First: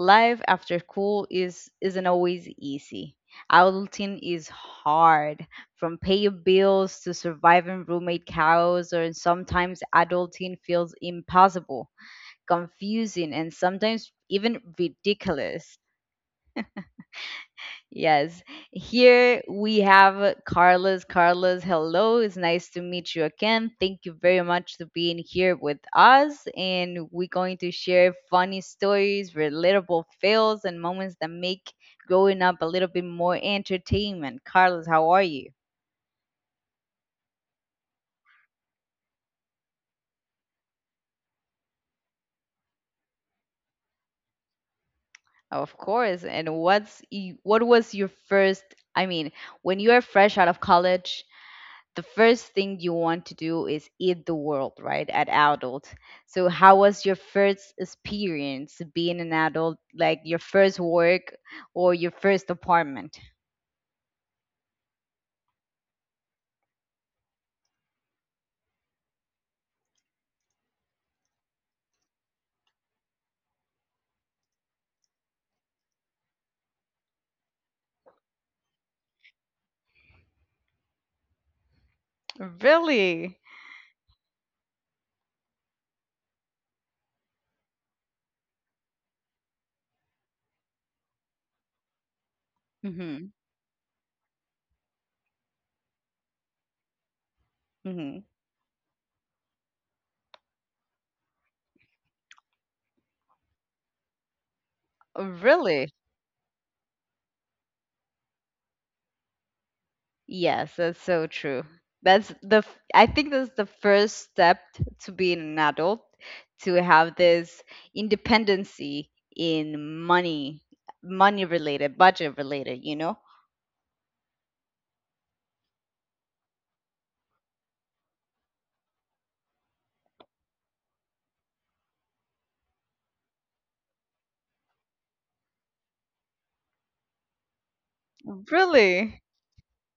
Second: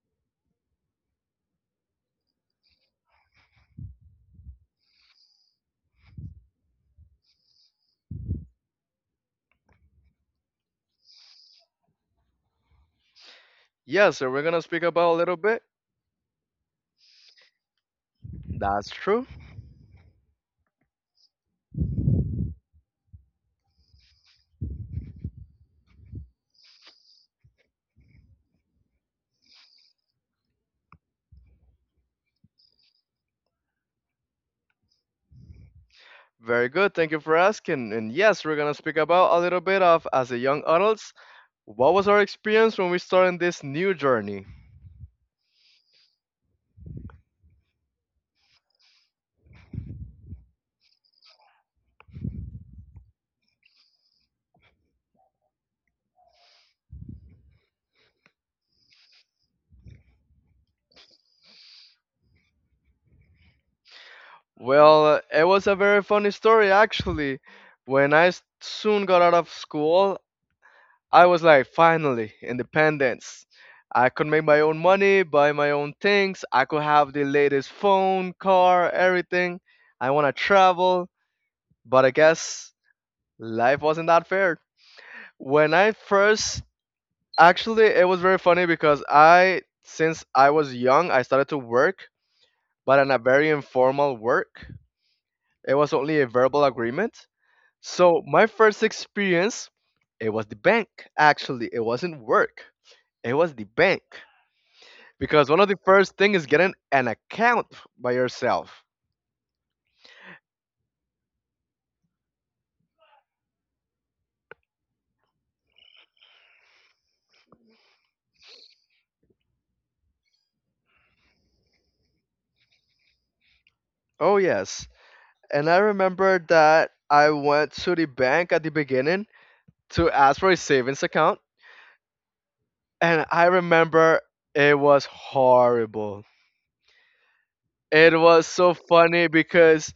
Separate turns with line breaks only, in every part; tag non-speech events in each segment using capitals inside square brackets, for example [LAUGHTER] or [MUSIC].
life after school is isn't always easy. Adulting is hard, from paying bills to surviving roommate chaos, or sometimes adulting feels impossible, confusing, and sometimes
Yes, so we're gonna
even
speak about a little bit.
ridiculous. Yes.
That's true.
Here we have Carlos. Carlos, hello. It's nice to meet you again. Thank you very much to being here with us. And we're going to share funny stories, relatable fails, and moments that make growing up a little bit more entertainment. Carlos, how are you?
Very good. Thank you for asking. And yes, we're gonna speak about a little bit of as a young adults. What was our experience when we started this new journey?
Of course. And what was your first? I mean, when you are fresh out of college, the first thing you want to do is eat the world, right? At adult. So how was your first experience being an adult, like your first work or your first apartment?
Well, it was a very funny story actually. Soon got out of school, I was like, finally, independence. I could make my own money, buy my own things. I could have the latest phone, car, everything. I wanna travel, but I guess
Really?
life wasn't that fair. When I first, actually, it was very funny because I, since I was young, I started to work, but in a
Mhm.
very informal work. It was only a verbal agreement.
Mhm.
So my first experience, it was the bank. Actually, it wasn't work. It was the bank because one of the
Really?
first thing is getting an account by yourself.
Yes, that's so true. I think that's the first step to being an adult, to have this independency in money, money related, budget related, you know?
Oh yes, and I remember that I went to the bank at the beginning to ask for a savings account. And I remember it was horrible. It was so
Really?
funny because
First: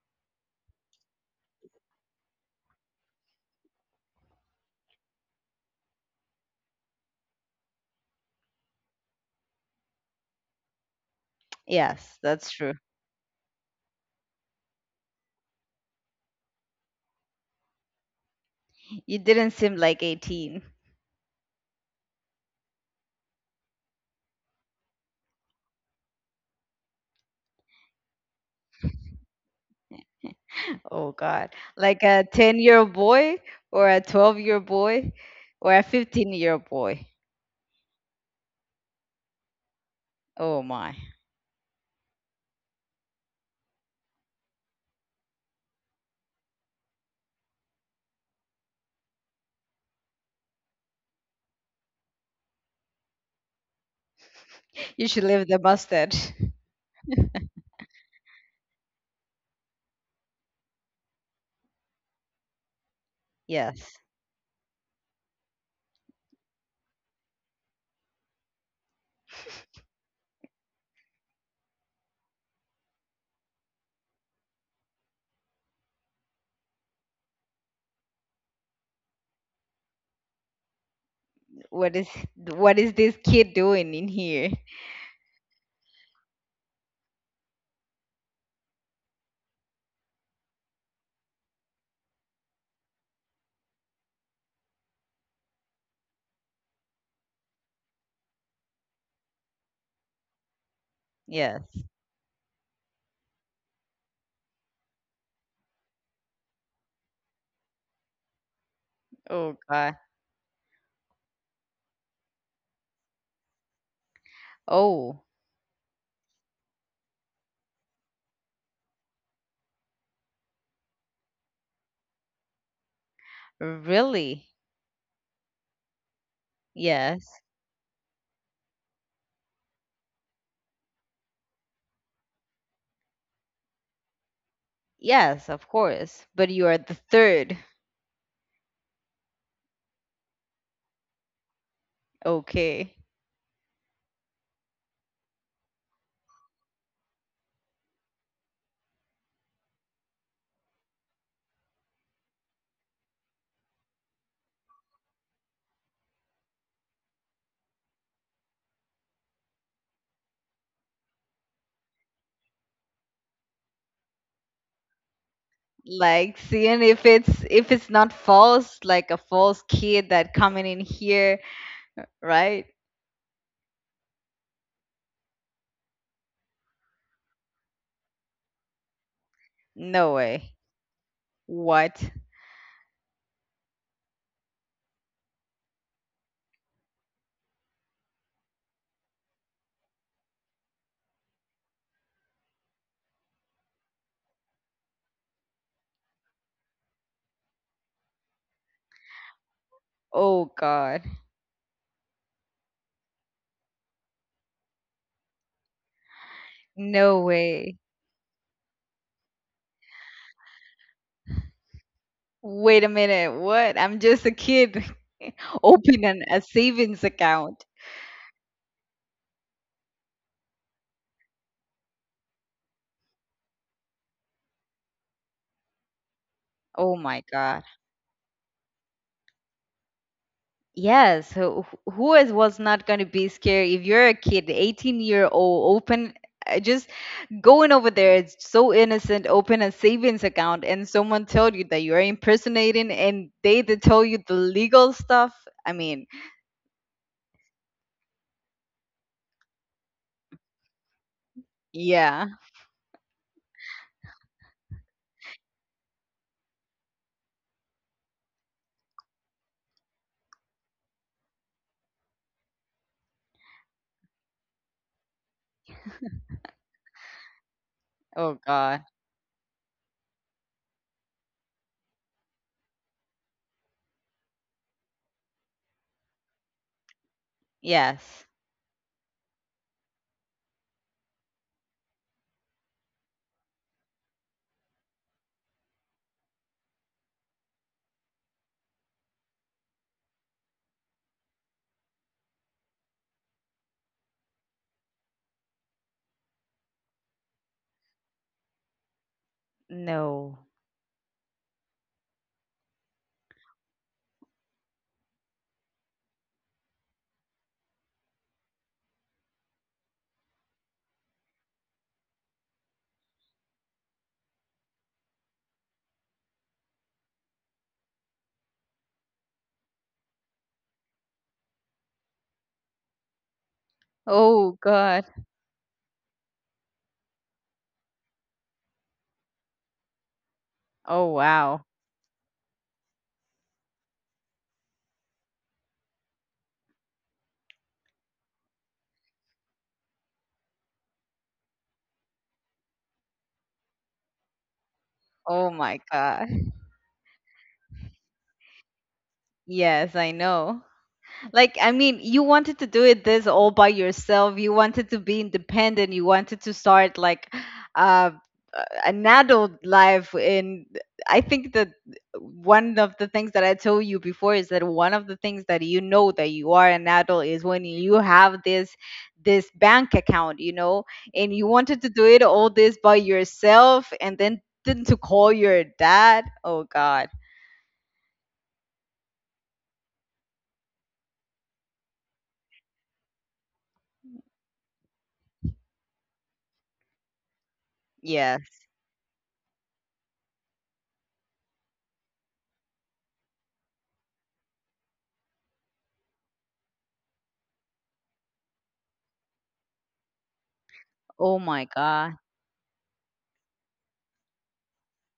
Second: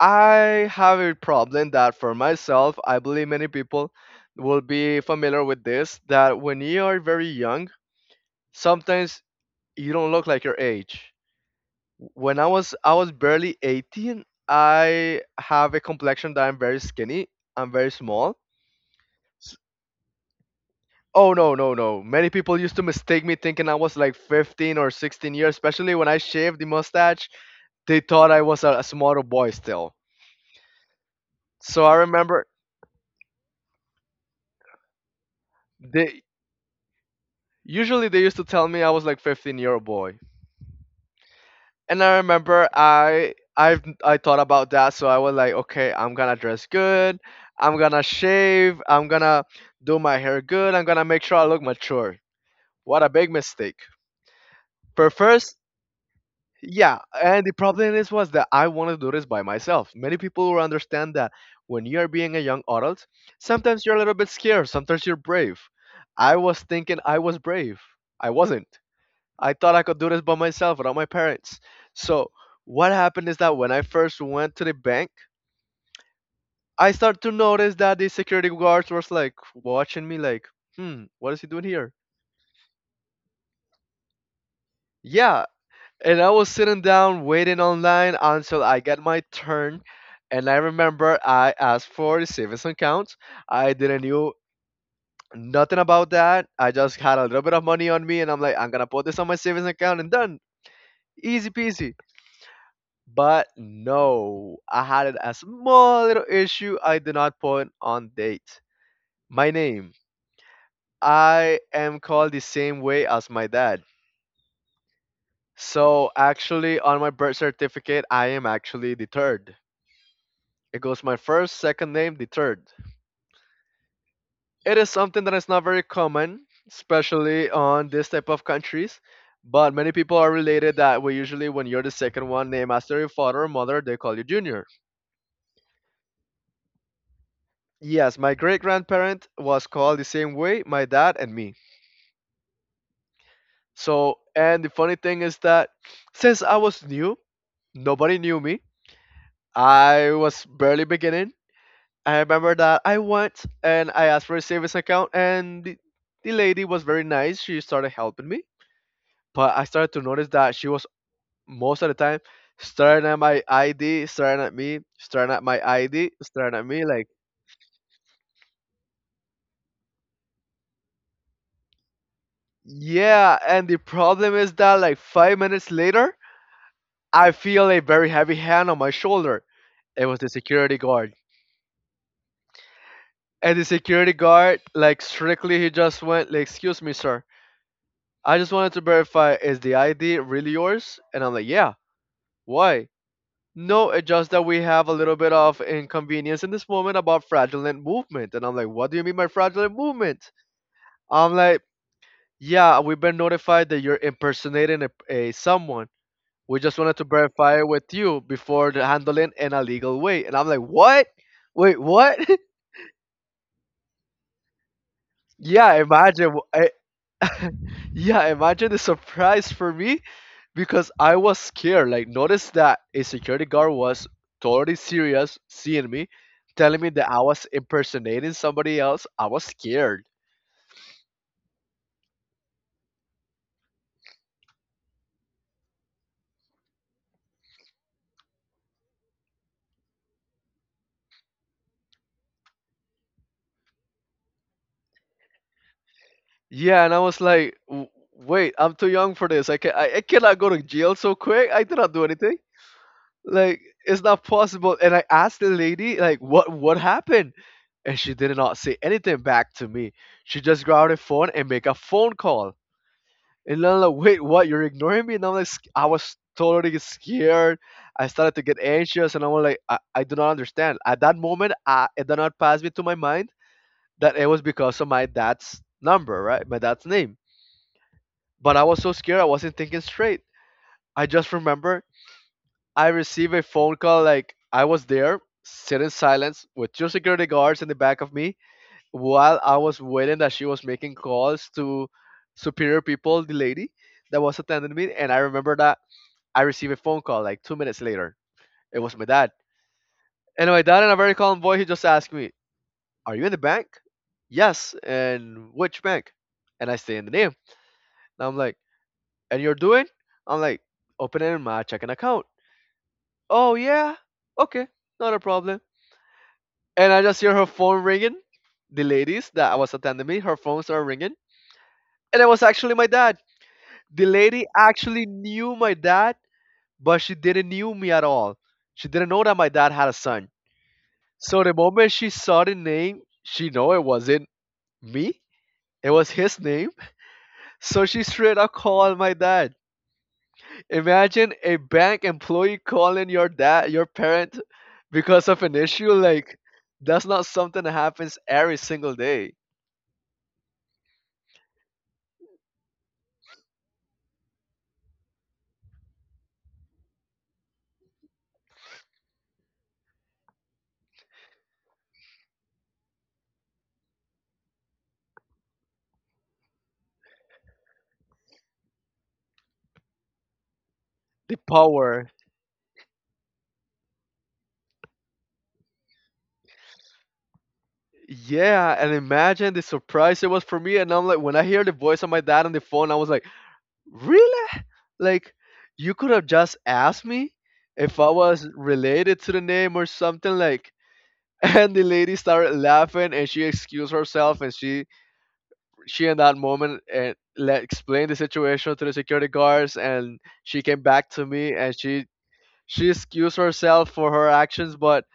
I have a problem that for myself, I believe many people will be familiar with this that when you are very young, sometimes you don't look like your age.
Yes,
When I
that's
was
true.
I was barely 18, I have a complexion that I'm very skinny, I'm very small.
You didn't
S-
seem like 18.
Oh no, no, no. Many people used to mistake me thinking I was like 15 or 16 years, especially when I shaved the mustache. They thought I was a small boy still.
Oh God,
So I
like a
remember
10-year-old boy or a 12-year-old boy or a
they
15-year-old boy.
they used to tell me I was like 15-year-old boy.
Oh my.
And I remember I thought about that, so I was like, okay, I'm gonna dress good, I'm gonna shave, I'm gonna do my hair good, I'm gonna make sure I look mature. What a big mistake.
You
But
should leave
first,
the mustache.
yeah, and the problem is was that I wanted to do this by myself. Many people will understand that when you are being a young adult, sometimes you're a
Yes.
little bit scared, sometimes you're brave. I was thinking I was brave. I wasn't. I thought I could do this by myself without my parents. So what happened is that when I first went to the bank, I started to notice that the security guards was like watching me like, hmm, what is he doing here?
What is what is this kid doing in here?
Yeah, and I was sitting down waiting online until I got my turn. And I remember I asked for the savings account. I didn't knew nothing about that. I just had a little bit of money on me, and I'm like, I'm gonna put this on my savings account and done, easy
Yes.
peasy. But no, I had a small little issue. I did not put on date. My
Oh
name.
God.
I am called the same way as my dad.
Oh,
So actually, on my birth certificate, I am actually the third. It goes my first, second name, the third.
really?
It is something that is not very common,
Yes.
especially on this type of countries. But many people are related that way. Usually, when you're the second one named after your father or mother, they call you Junior.
Yes, of course. But you are the third.
Yes, my great grandparent was called the same way, my dad and me.
Okay.
So, and the funny thing is that since I was new, nobody knew me. I was barely beginning. I remember that I went and I asked for a savings account, and the lady was very nice. She started helping me, but I started to notice that she was most of the time staring at my ID, staring at me, staring at my ID,
Like
staring at me.
seeing
Like,
if it's not false, like a false kid that coming in here, right?
yeah. And the problem is that, like, 5 minutes later, I feel a very heavy hand on my shoulder. It
No
was the
way.
security guard.
What?
And the security guard, like, strictly, he just went, like, excuse me, sir. I just wanted to verify is the ID really yours? And I'm like, yeah. Why? No, it's just that we have a little bit of inconvenience in this moment about fraudulent movement. And I'm like, what do you mean by fraudulent movement?
Oh God.
I'm like, yeah, we've been notified that you're impersonating a someone. We just wanted to
No
verify it
way.
with you before the handling in a legal way. And I'm like, what? Wait, what?
Wait a minute, what? I'm just a kid.
[LAUGHS]
[LAUGHS]
Yeah,
Opening
imagine.
a savings account.
[LAUGHS] Yeah, imagine the surprise for me because I was scared. Like, notice that a security guard was totally serious seeing me, telling me
Oh
that I
my
was
God.
impersonating somebody else. I was scared.
Yes, who is was not going to be scared if you're a kid, 18-year-old, open, just going over there, it's so innocent, open a savings account and someone told you that you're impersonating and they did tell you the legal stuff. I mean,
Yeah, and I was like, Wait, I'm too young for this. I cannot go to jail so quick. I did not do
yeah.
anything. Like, it's not possible. And I asked the lady, like, what happened? And she did not say anything back to me. She just grabbed her phone and make a phone call. And I'm like, wait, what? You're ignoring me? And I'm like, I was totally scared. I started
Oh
to get
God.
anxious, and I was like, I do not understand. At that moment, I, it did not pass me to my mind that it was because of my dad's number, right? My dad's name.
Yes.
But I was so scared, I wasn't thinking straight. I just remember I received a phone call, like, I was there, sitting silence with two security guards in the back of me while I was waiting that she was making calls to superior people, the lady that was attending me. And I remember that I receive a phone call like 2 minutes later. It was my dad.
No.
And my dad, in a very calm voice, he just asked me, are you in the bank? Yes. And which bank? And I say in the name. And I'm like, and you're doing? I'm like, opening my checking account. Oh, yeah. Okay. Not a problem. And I just hear her phone ringing. The ladies that was attending me, her phone started ringing. And it was actually my dad. The lady
Oh God.
actually knew my dad, but she didn't knew me at all. She didn't know that my dad had a son.
Oh
So the
wow.
moment she saw the name, she know it wasn't me. It was his name. So she straight up called my dad. Imagine a bank employee calling your dad, your parent, because of
Oh
an
my
issue.
God.
Like, that's not something that happens every single day.
Yes, I know. Like, I mean, you wanted to do it this all by yourself. You wanted to be independent. You wanted to start like, uh, an adult life. And I think that one of the things that I told you before is that one of the things that you know that you are an adult is when you have this bank account, and
The
you wanted to do
power.
it all this by yourself, and then didn't to call your dad. Oh God,
Yeah, and imagine the surprise it was for me. And I'm like, when I hear the voice of my dad on the phone, I was like, really? Like, you could have just asked me if I was
yes.
related to the name or something. Like, and the lady started laughing and she excused herself and she in that moment and let, explained the situation to the security guards and she came back to
Oh
me
my
and she
God.
she excused herself for her actions, but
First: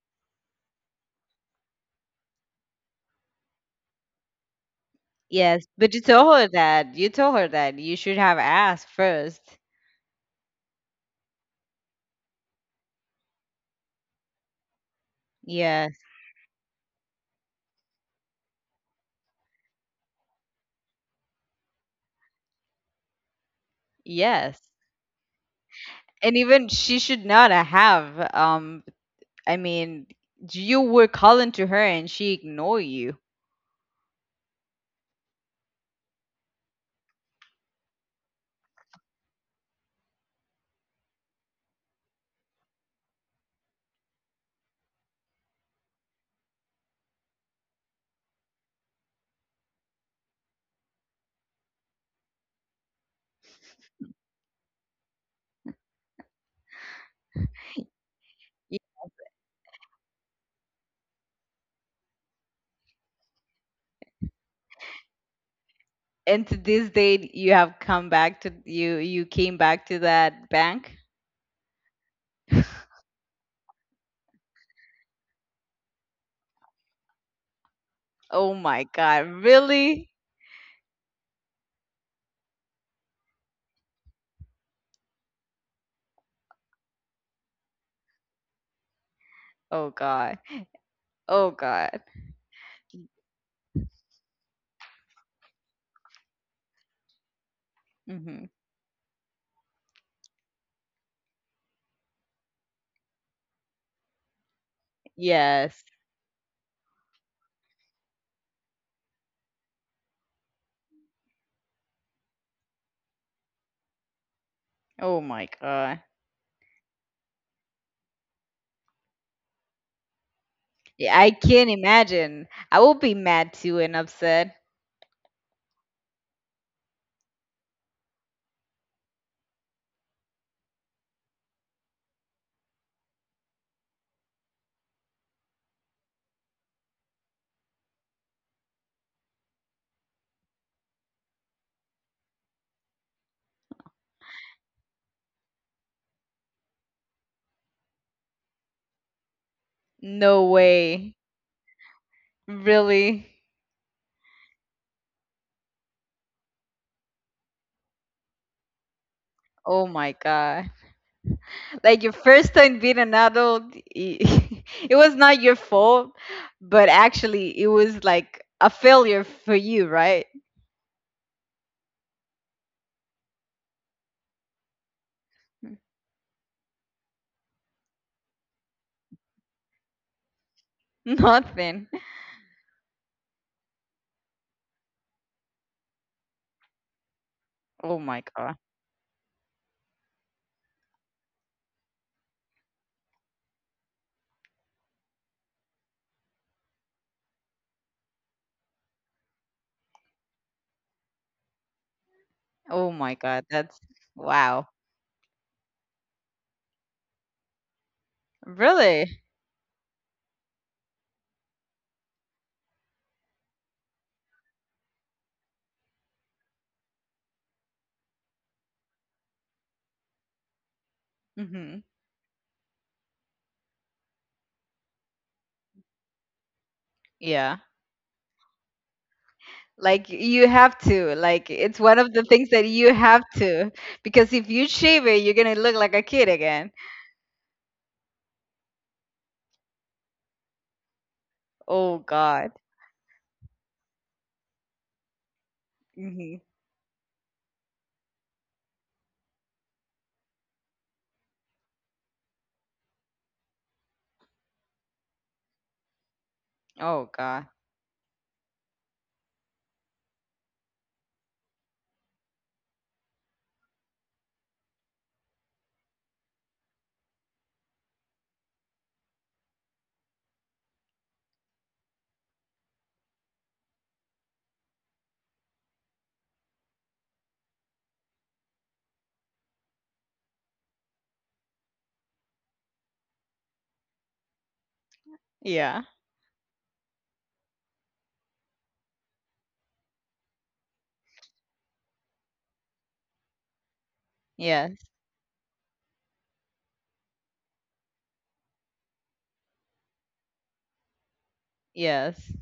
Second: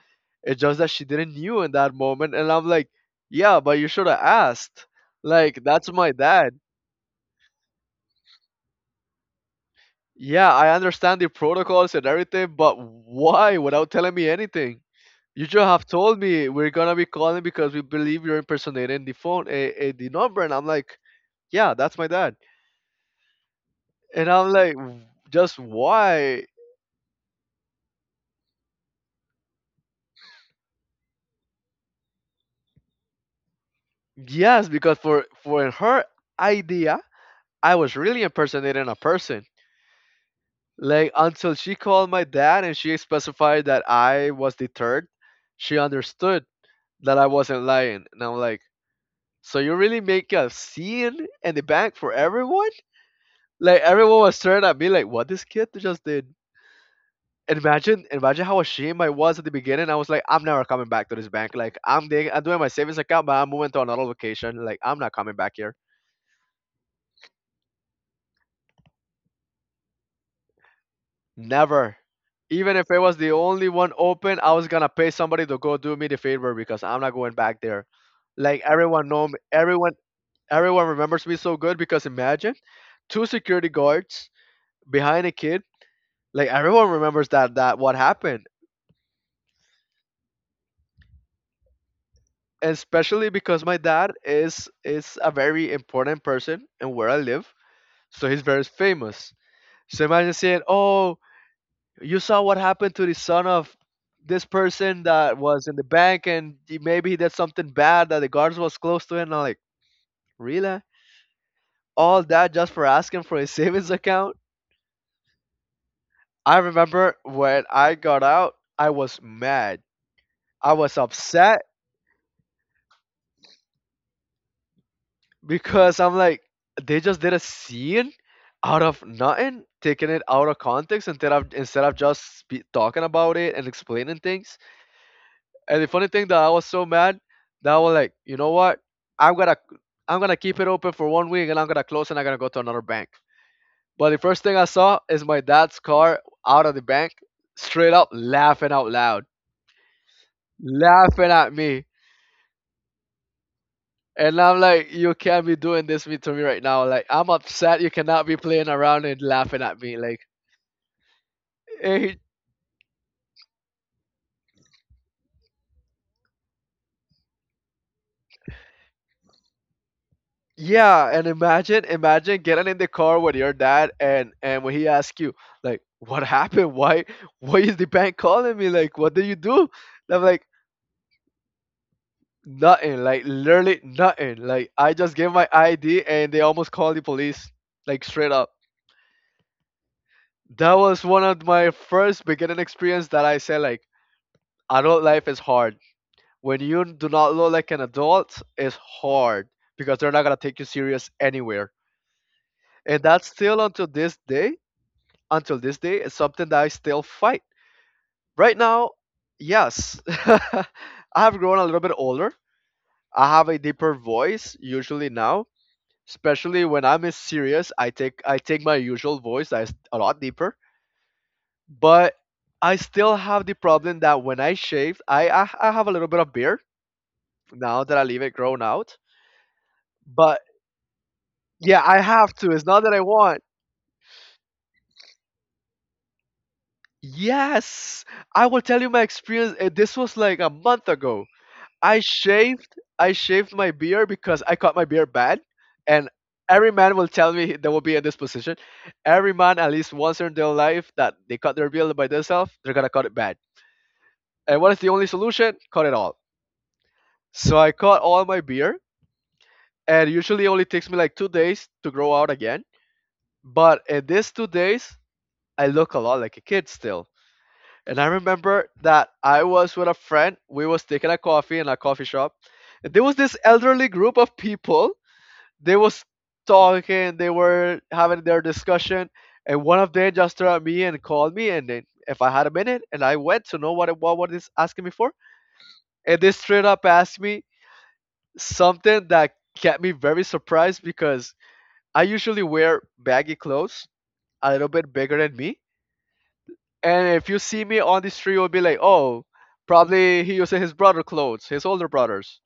it's just that she didn't knew in that moment. And I'm like, yeah, but you should have asked. Like,
Yes,
that's
but you
my
told
dad.
her that. You told her that you should have asked first.
Yeah, I understand the protocols and everything, but why without telling me anything? You just have
Yes,
told me we're gonna be calling because we believe you're impersonating the phone, a the number, and I'm like, yeah, that's my dad, and I'm
yes.
like, Just
And
why?
even she should not have. I mean, you were calling to her and she ignored you.
Yes, because for her idea, I was really impersonating a person. Like until she called my dad and she specified that I was the third, she understood that I wasn't lying. And I'm like, so you really make a scene in the bank for everyone? Like everyone was staring at me like what this kid just did. And imagine how
Y-
ashamed I was at the beginning. I was like, I'm never coming back to this bank. Like I'm doing my savings account, but I'm moving to another location. Like I'm not coming back here.
And to this day, you have come back to you. You came back to that bank.
Never. Even if it was the only one open, I was gonna pay somebody to go do me the favor because I'm not going back there.
Oh
Like
my
everyone
God!
know me,
Really?
everyone remembers me so good because imagine two security guards behind a kid. Like everyone remembers that what happened,
Oh God! Oh God!
especially because my dad is a very important person in where I live, so he's
Hmm.
very famous. So imagine saying, "Oh, you saw what happened to the son of this person that was in
Yes.
the bank, and he- maybe he did something bad that the guards was close to him." And I'm like, "Really? All that just for asking for his savings account?"
Oh my God!
I remember when I got out, I was mad. I was
Yeah, I
upset
can't imagine. I will be mad too and upset.
because I'm like, they just did a scene out of nothing, taking it out of context instead of just be talking about it and explaining things. And the funny thing that I was so mad that I was like, you know what? I'm gonna I'm gonna keep it open for 1 week, and I'm gonna close, and I'm gonna go to another bank. But the first thing I saw is my dad's car out of the bank, straight up laughing out loud,
No way.
laughing at me.
Really?
And I'm like, you can't be doing this me to me right now. Like, I'm upset. You cannot be playing around and laughing at
Oh
me.
my
Like,
God. Like your
eh,
first time being an adult, [LAUGHS] it was not your fault, but actually it was like a failure for you, right?
yeah. And imagine, imagine getting in the car with your dad, and when he asks you, like, what happened? Why is the bank calling me? Like, what did you do? And I'm like,
[LAUGHS] Nothing.
nothing. Like, literally nothing. Like, I just gave my ID, and they almost called the police.
Oh
Like,
my
straight
God.
up. That was one of my first beginning experience that I said like, adult life is hard, when you do not look like an adult it's hard because they're not gonna take you serious anywhere,
Oh
and
my
that's
God.
still
That's
until this day.
wow.
Until this day is something that I still fight right now.
Really?
Yes. [LAUGHS] I have grown a little bit older. I have a deeper voice usually now, especially when I'm is serious. I take my usual voice that's a lot deeper.
Hmm.
But I still have the problem that when I shave, I have a little bit of beard
Yeah.
now that I leave it grown out.
Like
But
you have to. Like it's
yeah,
one
I
of the
have to.
things
It's
that
not that
you
I
have
want.
to because if you shave it, you're gonna look like a kid again.
Yes, I will tell you my experience. This was like a month ago.
Oh
I
God.
shaved. I shaved my beard because I cut my beard bad, and
Hmm.
every man will tell me they will be in this position. Every man, at least once in their life, that they cut their beard by themselves, they're gonna cut it bad. And what is the only solution? Cut it all.
Oh God.
So I cut all my beard, and usually it only takes me like 2 days to grow out again. But in these 2 days, I look a lot like a kid still. And I remember that I was with a friend. We was taking a coffee in a coffee shop. And there was this elderly group of people. They was talking. They were having their discussion. And one of them just turned at me and called me. And then if I had a minute, and I went to know what is asking me for.
Yeah.
And they straight up asked me something that kept me very surprised because I usually wear baggy clothes, a little bit
Yes,
bigger than me. And if you see me on the street, you'll be like, oh, probably he using his brother clothes, his older
yes,
brothers,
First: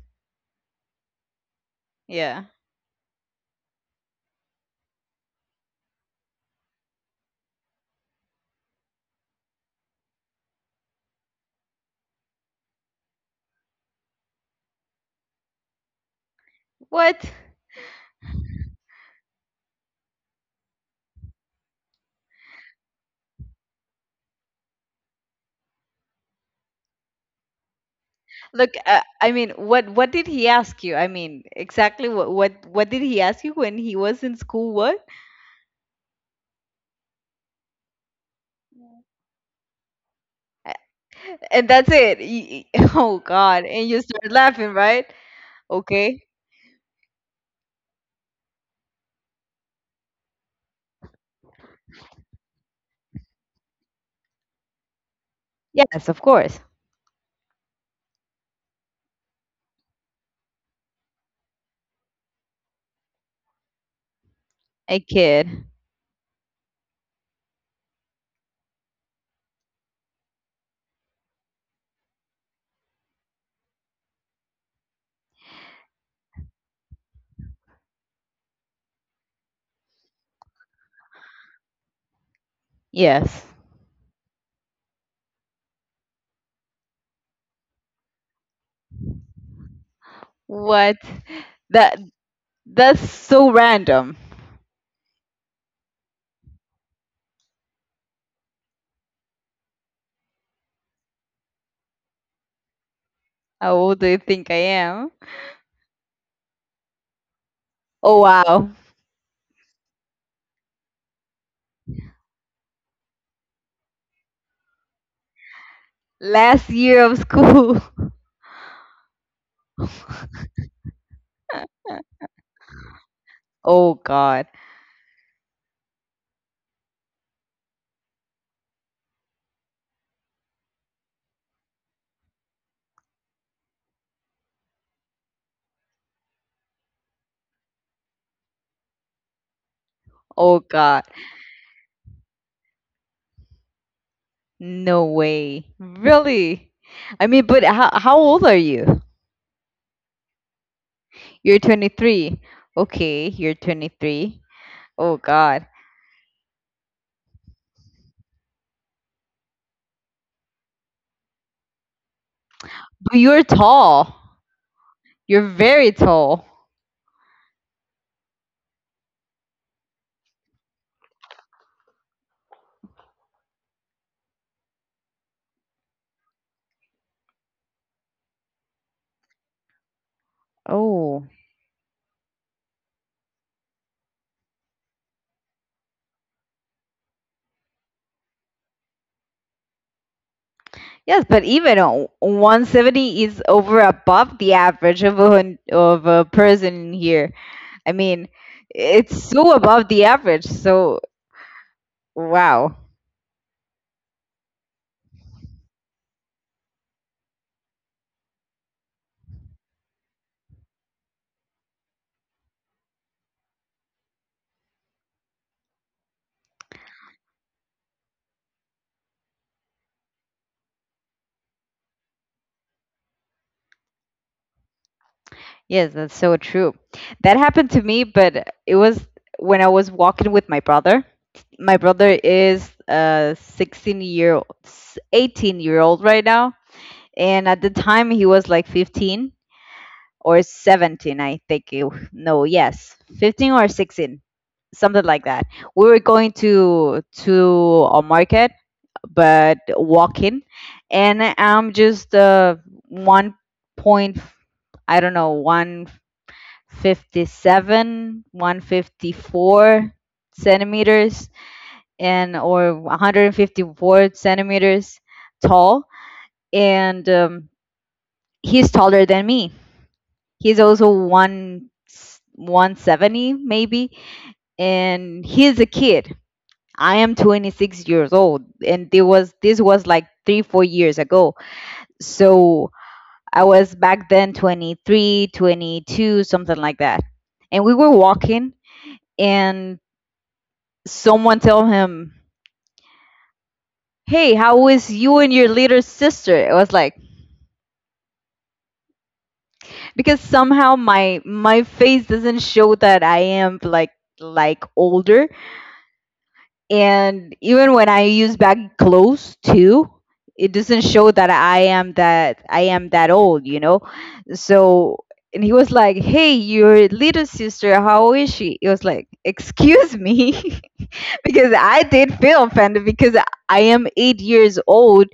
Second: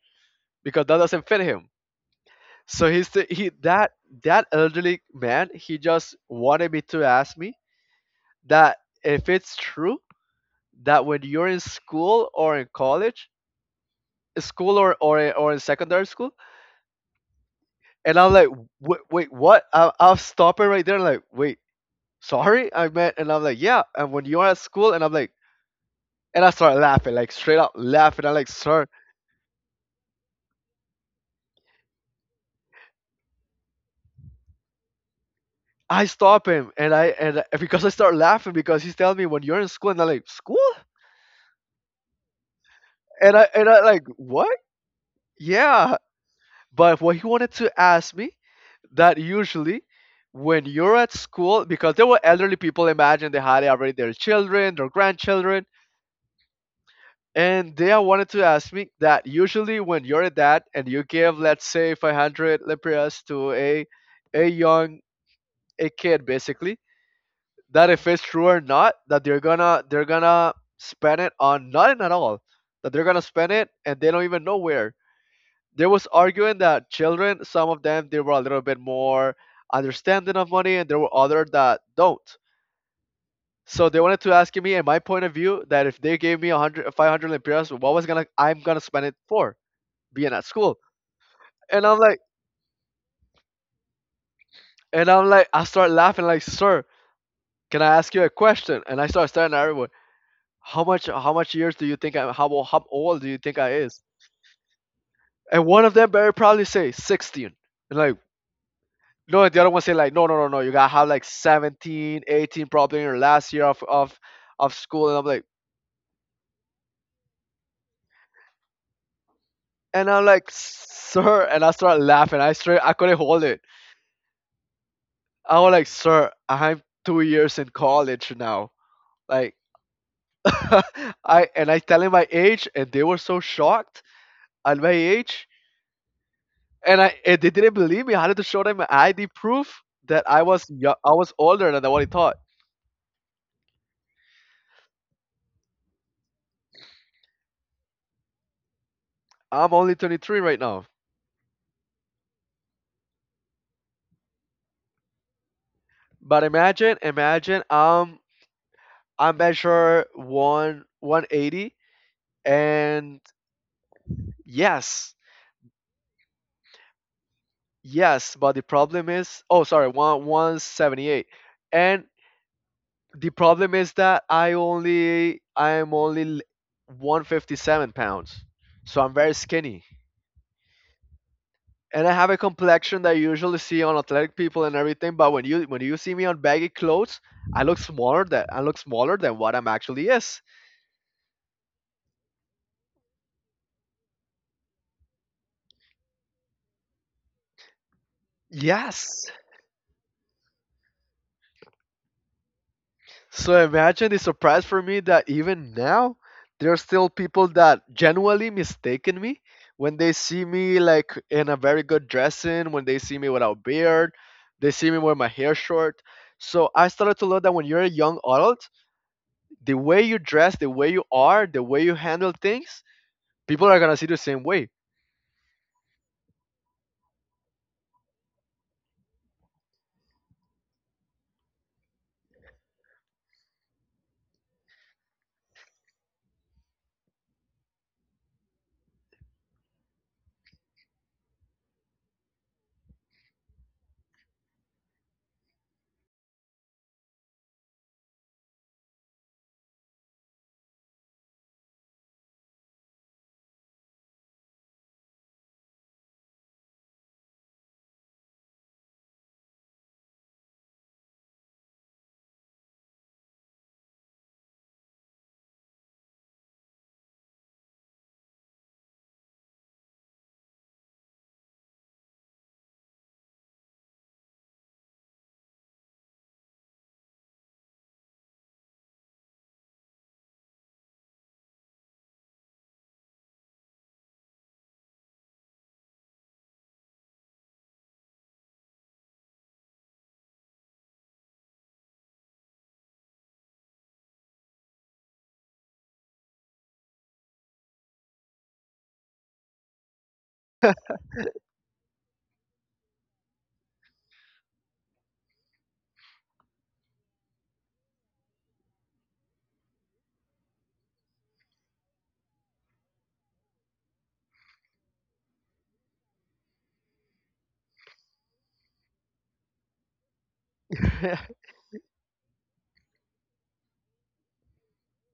because that doesn't fit him.
yeah.
So he that that elderly man. He just wanted me to ask me that if it's true that when you're in school or in college, school or in secondary school,
What?
and I'm like, wait, wait what? I'll stop it right there. Like, wait, sorry, I meant, and I'm like, yeah. And when you're at school, and I'm like, and I start laughing, like straight up laughing. I'm like,
Look,
sir,
I mean, what did he ask you? I mean, exactly what did he ask you when he was in school? What?
I stop him and I- because I start laughing because he's telling me when you're in school, and I'm like school,
A- And that's it. [LAUGHS] Oh God!
and I
And you
like
start
what,
laughing, right?
yeah.
Okay.
But what he wanted to ask me, that usually when you're at school, because there were elderly people, imagine they had already their children, their grandchildren,
Yes, of course.
and they wanted to ask me that usually when you're a dad and you give let's say 500 lempiras to a
A
young,
kid.
a kid basically, that if it's true or not that they're gonna spend it on nothing at all, that they're gonna spend it and they don't even know where. There was arguing that children, some of them they were a little bit more understanding of money, and there were other that don't.
Yes.
So they wanted to ask me in my point of view that if they gave me 100, 500 lempiras, what was gonna I'm gonna spend it for being at school.
What?
and
That
i'm like
that's so random.
and I'm like, I start laughing, like, sir, can I ask you a question? And I start staring at everyone. How much years do you think I how how old do you think I
How old
is?
do you think I am?
And one of them very probably say 16. And like
Oh wow!
no, the other one say like no, you gotta have like 17, 18, probably in your last year of school. And I'm like,
Last year of school.
and I'm
[LAUGHS]
like, sir, and I start laughing. I couldn't hold it.
Oh God.
I was like, sir, I'm 2 years in college now. Like [LAUGHS] I and I tell him my age, and they were so shocked at my age. And I and they didn't believe me. I had to show them ID proof that I
Oh
was
God.
I was older than what he thought.
No way. Really? I mean, but how old are you?
I'm only 23 right now.
You're 23. Okay, you're 23. Oh God.
But imagine, imagine I measure one 180
But
and
you're tall.
yes,
You're very tall.
yes. But the problem is, oh sorry, one 178. And the problem is that I am only 157 pounds, so I'm very skinny.
Oh.
And I have a complexion that you usually see on athletic people and everything. But when you see me on baggy clothes, I look smaller than I look smaller than what I'm actually is.
Yes, but even 170 is over above the average of of a person here. I mean, it's
Yes.
so above the average. So, wow.
So imagine the surprise for me that even now there are still people that genuinely mistaken me when they see me like in a very good dressing, when they see me without beard, they see me with my hair short. So I started to learn that when you're a young adult, the way you dress, the way you are, the way you handle things, people are gonna see the same way.
Yes, that's so true. That happened to me, but it was when I was walking with my brother. My brother is a 16-year-old, 18-year-old right now. And at the time, he was like 15 or 17, I think. No, yes, 15 or 16, something like that. We were going to a market, but walking, and I'm just, one point, I don't know, one. 57, 154 centimeters and or 154 centimeters tall, and, he's taller than me. He's also one 170 maybe, and he's a kid. I am 26 years old, and there was this was like three four years ago. So I was back then 23, 22, something like that, and we were walking, and someone tell him, "Hey, how is you and your little sister?" It was like because somehow my face doesn't show that I am like older, and even when I use baggy clothes too, it doesn't show that I am that old, you know. So and he was like, "Hey, your little sister, how is she?" It was like, "Excuse me."
[LAUGHS]
[LAUGHS] because I did feel offended because I am 8 years old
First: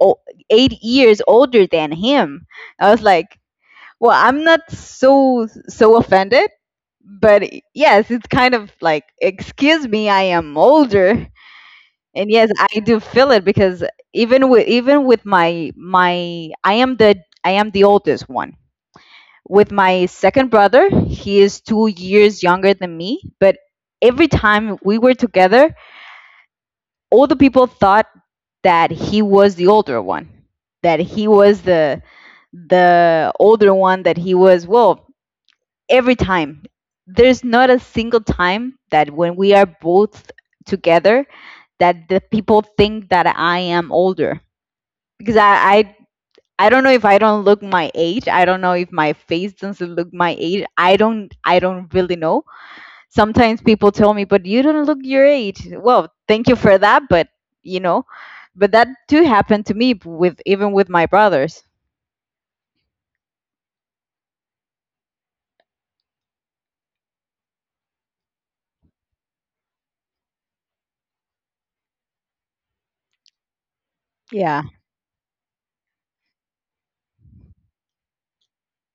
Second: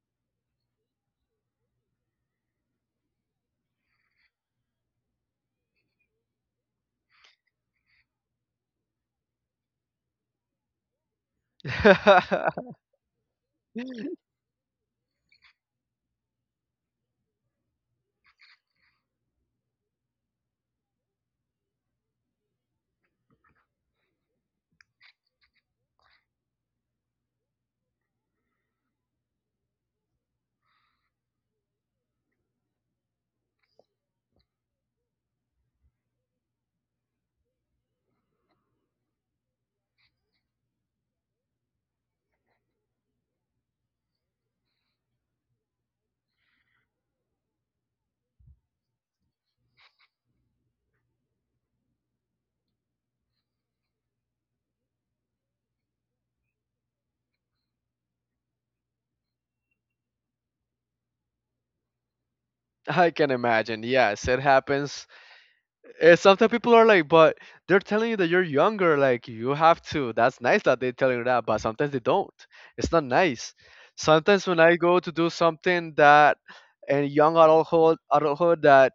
o- 8 years older than him. I was like, well, I'm not so so offended, but yes, it's kind of like, excuse me, I am older, and yes, I do feel it because even with my my I am the oldest one. With my second brother, he is 2 years younger than me, but every time we were together, all the people thought that he was the older one, that he was the older one, that he was well every time. There's not a single time that when we are both together that the people think that I am older because I don't know if I don't look my age. I don't know if my face doesn't look my age. I don't really know. Sometimes people tell me, but you don't look your age. Well, thank you for that, but you know, but that too happened to me with even with my brothers.
I can imagine. Yes, it happens. Eh, sometimes people are like, but they're telling you that you're younger. Like you have to. That's nice that they are telling you that, but sometimes they don't. It's not nice. Sometimes when
Yeah.
I go to do something that in young adulthood, adulthood, that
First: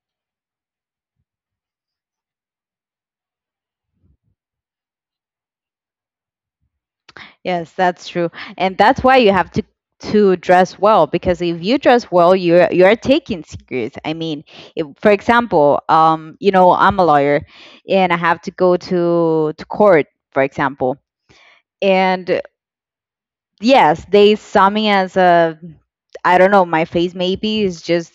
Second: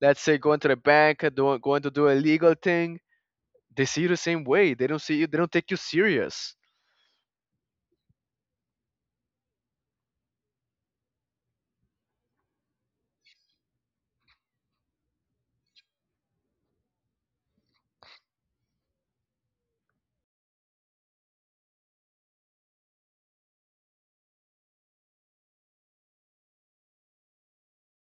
let's say going to the bank, doing going to do a legal thing, they see you the same way. They don't see you. They don't take you serious.
Yes, that's true. And that's why you have to dress well because if you dress well, you're taken serious. I mean, if, for example, I'm a lawyer and I have to go to court, for example. And yes, they saw me as a I don't know, my face maybe is just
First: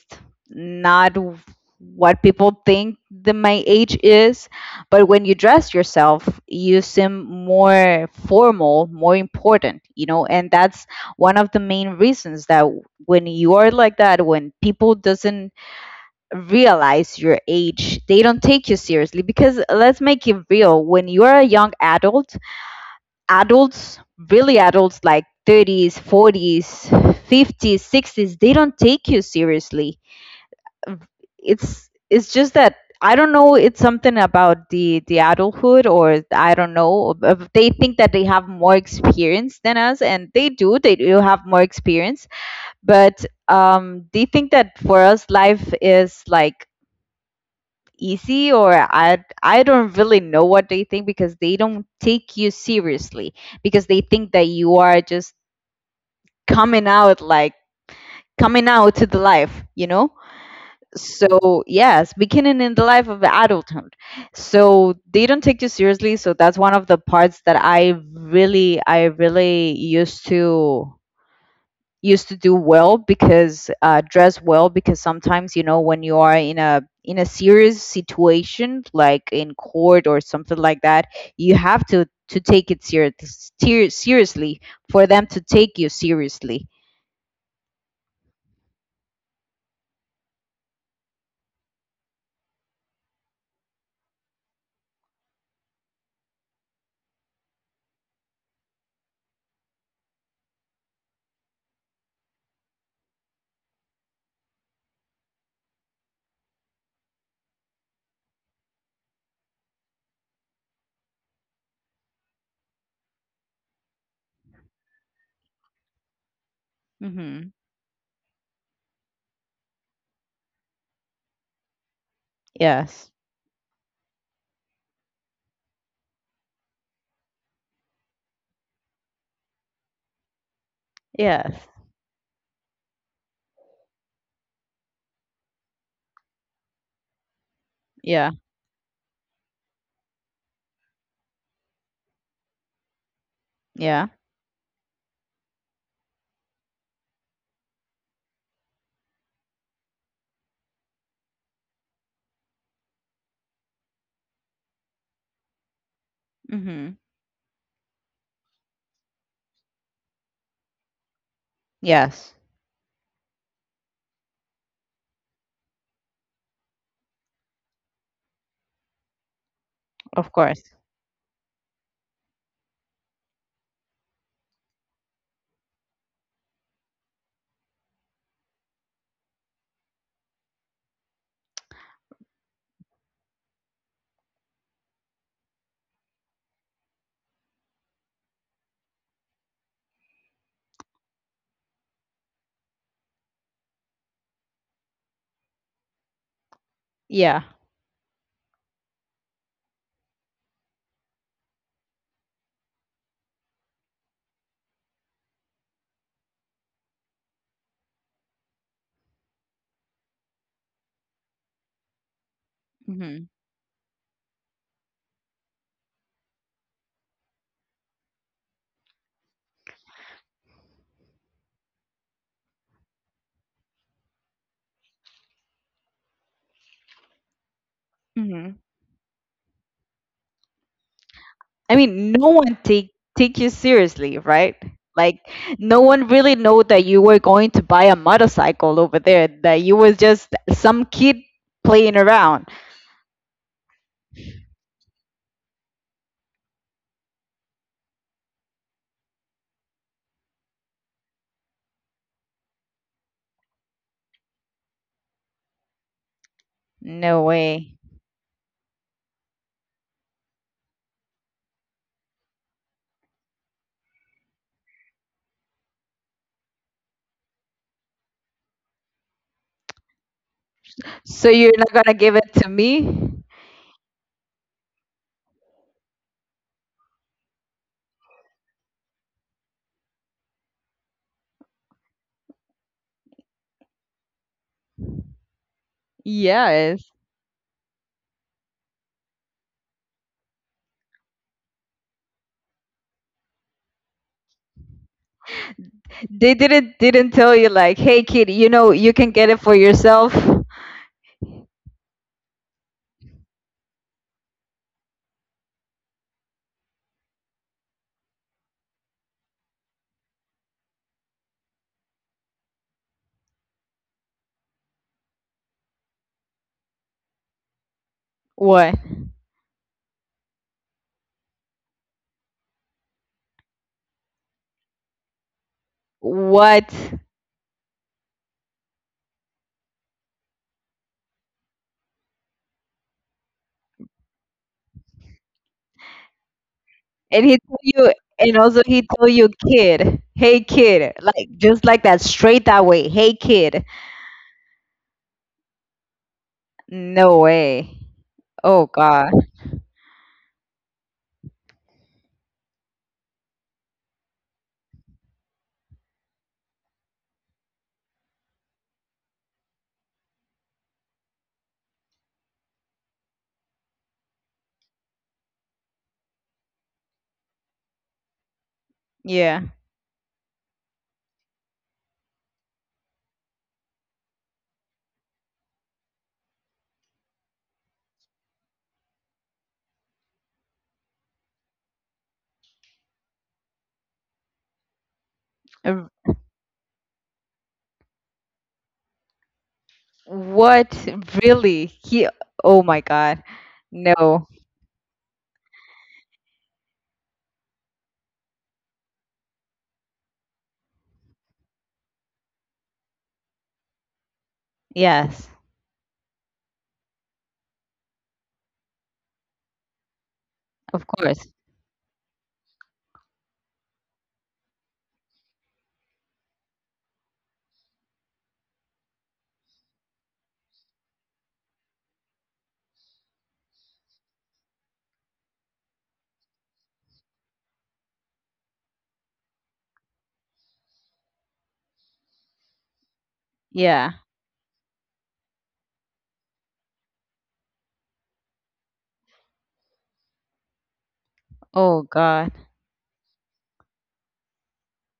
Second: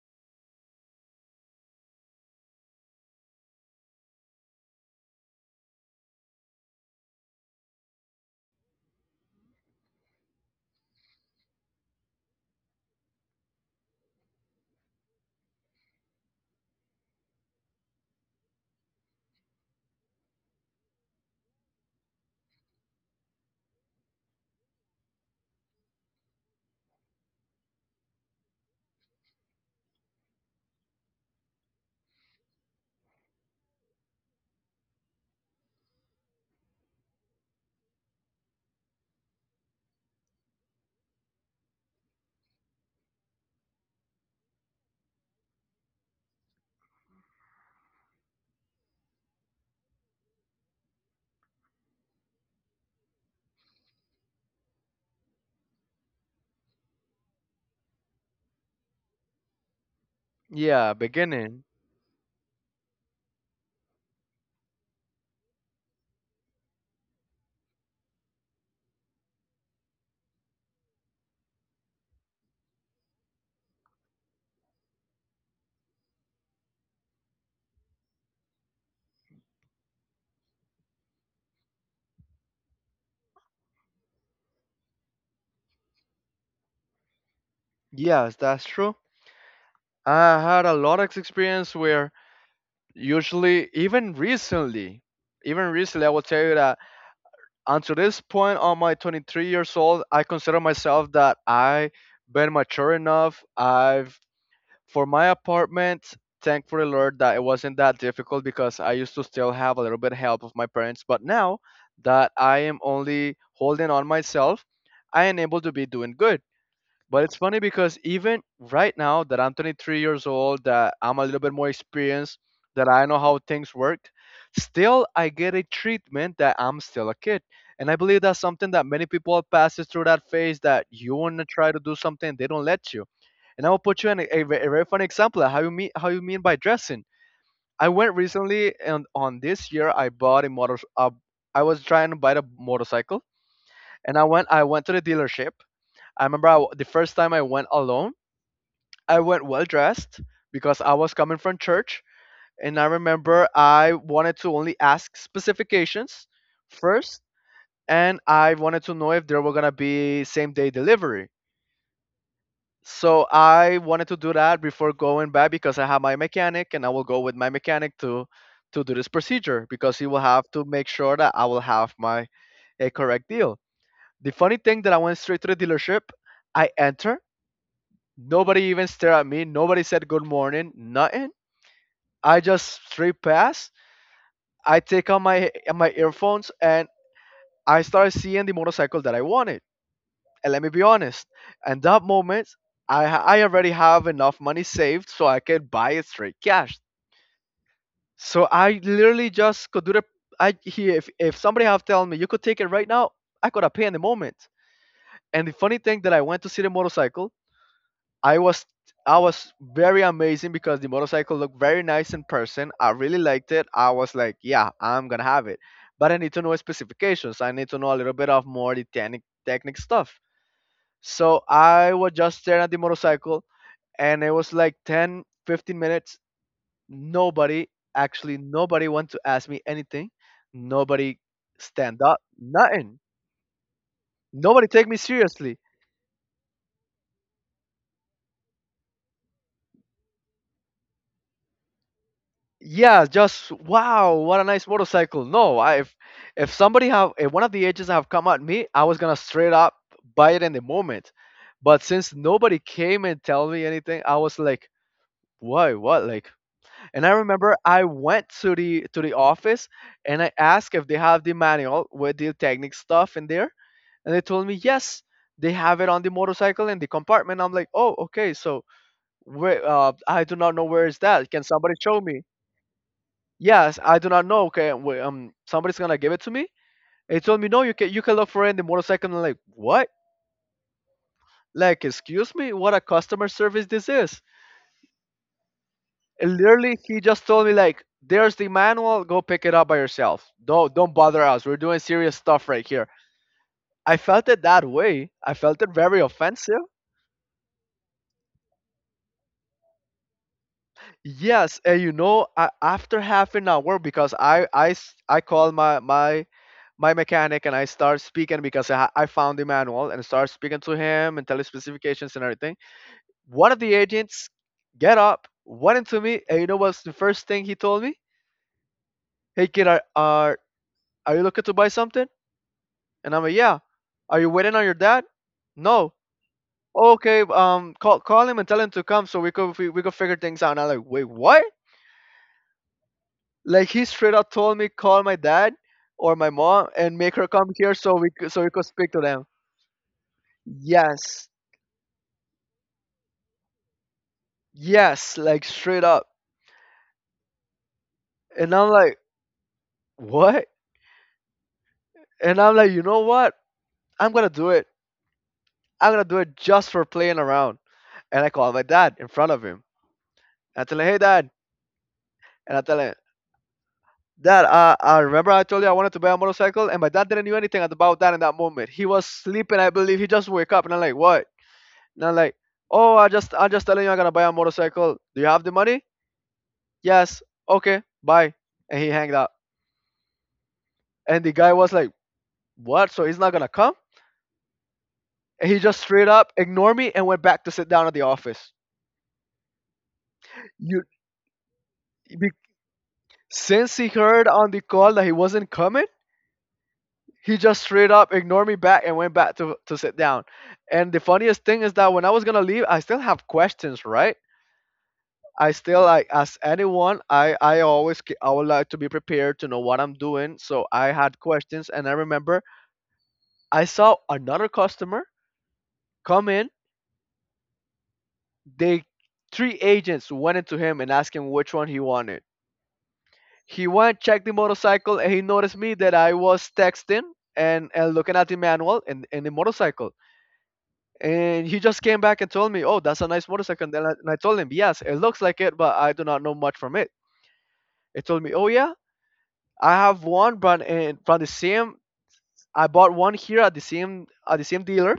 not w- what people think that my age is. But when you dress yourself, you seem more formal, more important, and that's one of the main reasons that when you are like that, when people doesn't realize your age, they don't take you seriously because let's make it real. When you are a young adult, adults, really adults like 30s, 40s, 50s, 60s, they don't take you seriously. It's just that I don't know, it's something about the adulthood or I don't know, they think that they have more experience than us and they do have more experience, but they think that for us life is like easy or I don't really know what they think because they don't take you seriously because they think that you are just coming out like coming out to the life, you know?
Yeah,
So,
beginning.
yes, beginning in the life of adulthood. So, they don't take you seriously, so that's one of the parts that I really used to do well because dress well because sometimes when you are in a serious situation like in court or something like that you have to take it seriously for them to take you seriously.
Yes, that's true. I had a lot of experience where usually, even recently, I will tell you that until this point on my 23 years old, I consider myself that I been mature enough. I've, for my apartment, thankfully, Lord, that it wasn't that difficult because I used to still have a little bit help of my parents. But now that I am only holding on myself, I am able to be doing good. But it's
Mm-hmm.
funny because even right now that I'm 23 years old, that I'm a little bit more experienced, that I
Yes,
know how things work, still I get a treatment that I'm still a kid. And I believe that's something that many people passes through that phase that you want to
yes.
try to do something, they don't let you. And I will put you in a a very funny example of how you mean by dressing. I went
Yeah,
recently and on this year I bought a motor. I was trying to buy a motorcycle,
yeah.
and I went. I went to the dealership. I remember I w the first time I went alone, I went well dressed because I was coming from church. And I remember I wanted to only ask specifications
Mm-hmm.
first, and I wanted to know if there were gonna be same day delivery.
Yes,
So I wanted to do that before going back because I have my mechanic, and I will go with my mechanic to do this procedure because he will
of
have to
course.
make sure that I will have my a correct deal. The funny thing that I went straight to the dealership, I enter, nobody even stared at me, nobody said good morning, nothing. I just straight pass. I take out my earphones and I start seeing the motorcycle that I wanted. And let me be honest, at that moment, I already have enough money saved so I can buy it straight cash.
Yeah.
So I literally just could do the I he if somebody have told me you could take it right now, I could have paid in the moment. And the funny thing that I went to see the motorcycle, I was I was very amazing because the motorcycle looked very nice in person. I really
Mm-hmm.
liked it. I was like, yeah, I'm gonna have it. But I need to know specifications. I need to know a little bit of more the technic stuff. So I was just staring at the motorcycle and it was like 10, 15 minutes. Nobody
Mm-hmm.
nobody want to ask me anything. Nobody
I
stand
mean,
up,
no one take
nothing.
take you seriously, right?
Nobody take me
Like
seriously.
no one really know that you were going to buy a motorcycle over there, that you was just some kid playing around.
Yeah, just wow, what a nice motorcycle. No I If somebody have, if one of the agents have come at me, I was gonna straight up buy it in the moment. But since nobody came and tell me anything, I was like, why, what? Like, and I
No
remember
way.
I went to the office and I asked if they have the manual with the technique stuff in there, and they told me yes, they have it on the motorcycle in the compartment. I'm like, oh, okay, so where, I do not know where is
So
that. Can
you're
somebody
not gonna
show
give
me?
it to me?
Yes, I do not know. Okay, wait, somebody's gonna give it to me. They told me no, you can, you can look for it in the motorcycle. And I'm like, what? Like, excuse me, what a customer service this is. And literally,
Yes.
he just told me, like, there's the manual. Go pick it up by yourself. Don't bother us. We're doing serious stuff right here. I felt it that way. I felt it very
They
offensive.
didn't tell you like, hey kid, you know you can get it for yourself.
Yes, and you know, after half an hour, because I called my mechanic and I start speaking because I found the manual and start speaking to him and tell his specifications and everything. One of the agents get up, went into me, and you know what's the first thing he told me?
What?
Hey kid, are you looking to buy something? And I'm like, yeah. Are you waiting on your dad? No.
What?
Okay, call him and tell him to come so we could figure things out. And I'm like, wait, what? Like, he straight up told me, call my dad or my mom and make her
And he
come
told
here
you and
so we could
also he
speak to
told
them.
you kid. Hey kid.
Yes.
Like just like that, straight that way. Hey kid.
Yes, like straight up.
No way.
And I'm
Oh
like,
God.
what? And I'm like, you know what? I'm gonna do it. I'm gonna do it just for playing around. And I call my dad in front of him. I tell him, hey dad. And I tell him, dad, I remember I told you I wanted to buy a motorcycle, and my dad didn't knew anything about that in that moment. He was
Yeah.
sleeping, I believe. He just woke up, and I'm like, what? And I'm like, oh, I'm just telling you I'm gonna buy a motorcycle. Do you have the money? Yes. Okay. Bye. And he hanged up. And the guy was like, what? So he's not gonna come? And he just straight
Uh,
up ignored me and went back to sit down at the office.
What?
You,
Really? He?
be,
Oh my God.
since he
No.
heard on the call that he wasn't coming, he just straight up ignored me back and went back to sit down. And the funniest thing is that when I was gonna leave, I still have questions, right?
Yes.
I still, like, as anyone, I would like to be prepared to know what I'm doing. So
Of
I had
course.
questions, and I remember I saw another customer come in. They Three agents went into him and asked him which one he wanted. He went, checked the motorcycle, and he noticed me that I was texting and looking at the manual and the motorcycle. And he just came back and told me, oh, that's a nice motorcycle. And then
Yeah.
and I told him, yes, it looks like it, but I do not know much from it. He told me, oh, yeah, I have one brand and from the same.
Oh God.
I bought one here at the same dealer,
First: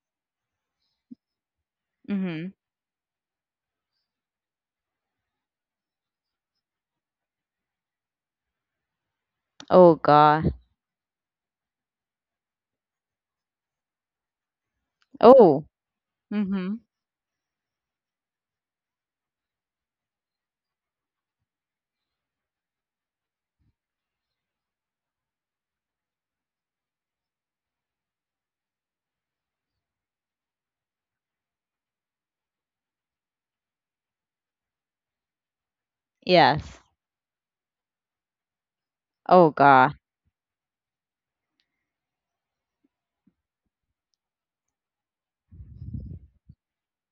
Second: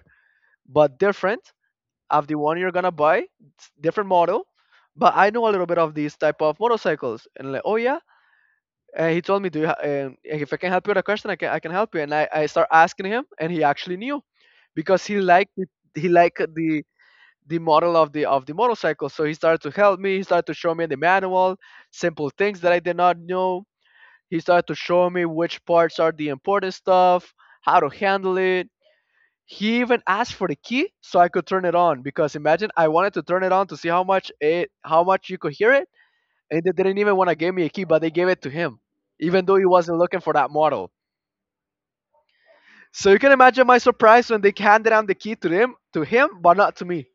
but different of the
Mhm.
one you're gonna buy. It's different model. But I know a little bit of these type of motorcycles, and, like, oh yeah. He told me, do you
Oh
if
God.
I can help you with a question, I can help you. And I start asking him, and he actually knew, because he liked
Oh.
it, he liked
Mhm.
the model of the motorcycle. So he started to help me. He started to show me the manual, simple things that I did not know. He started to show me which parts are the important stuff, how to handle it. He even asked for the key so I could turn it on, because imagine, I wanted to turn it on to see how much you could hear it, and they
Yes.
didn't even want to give me a key, but they gave it to him, even
Oh
though he
God.
wasn't looking for that model. So you can imagine my surprise when they handed down the key to him, but not to me.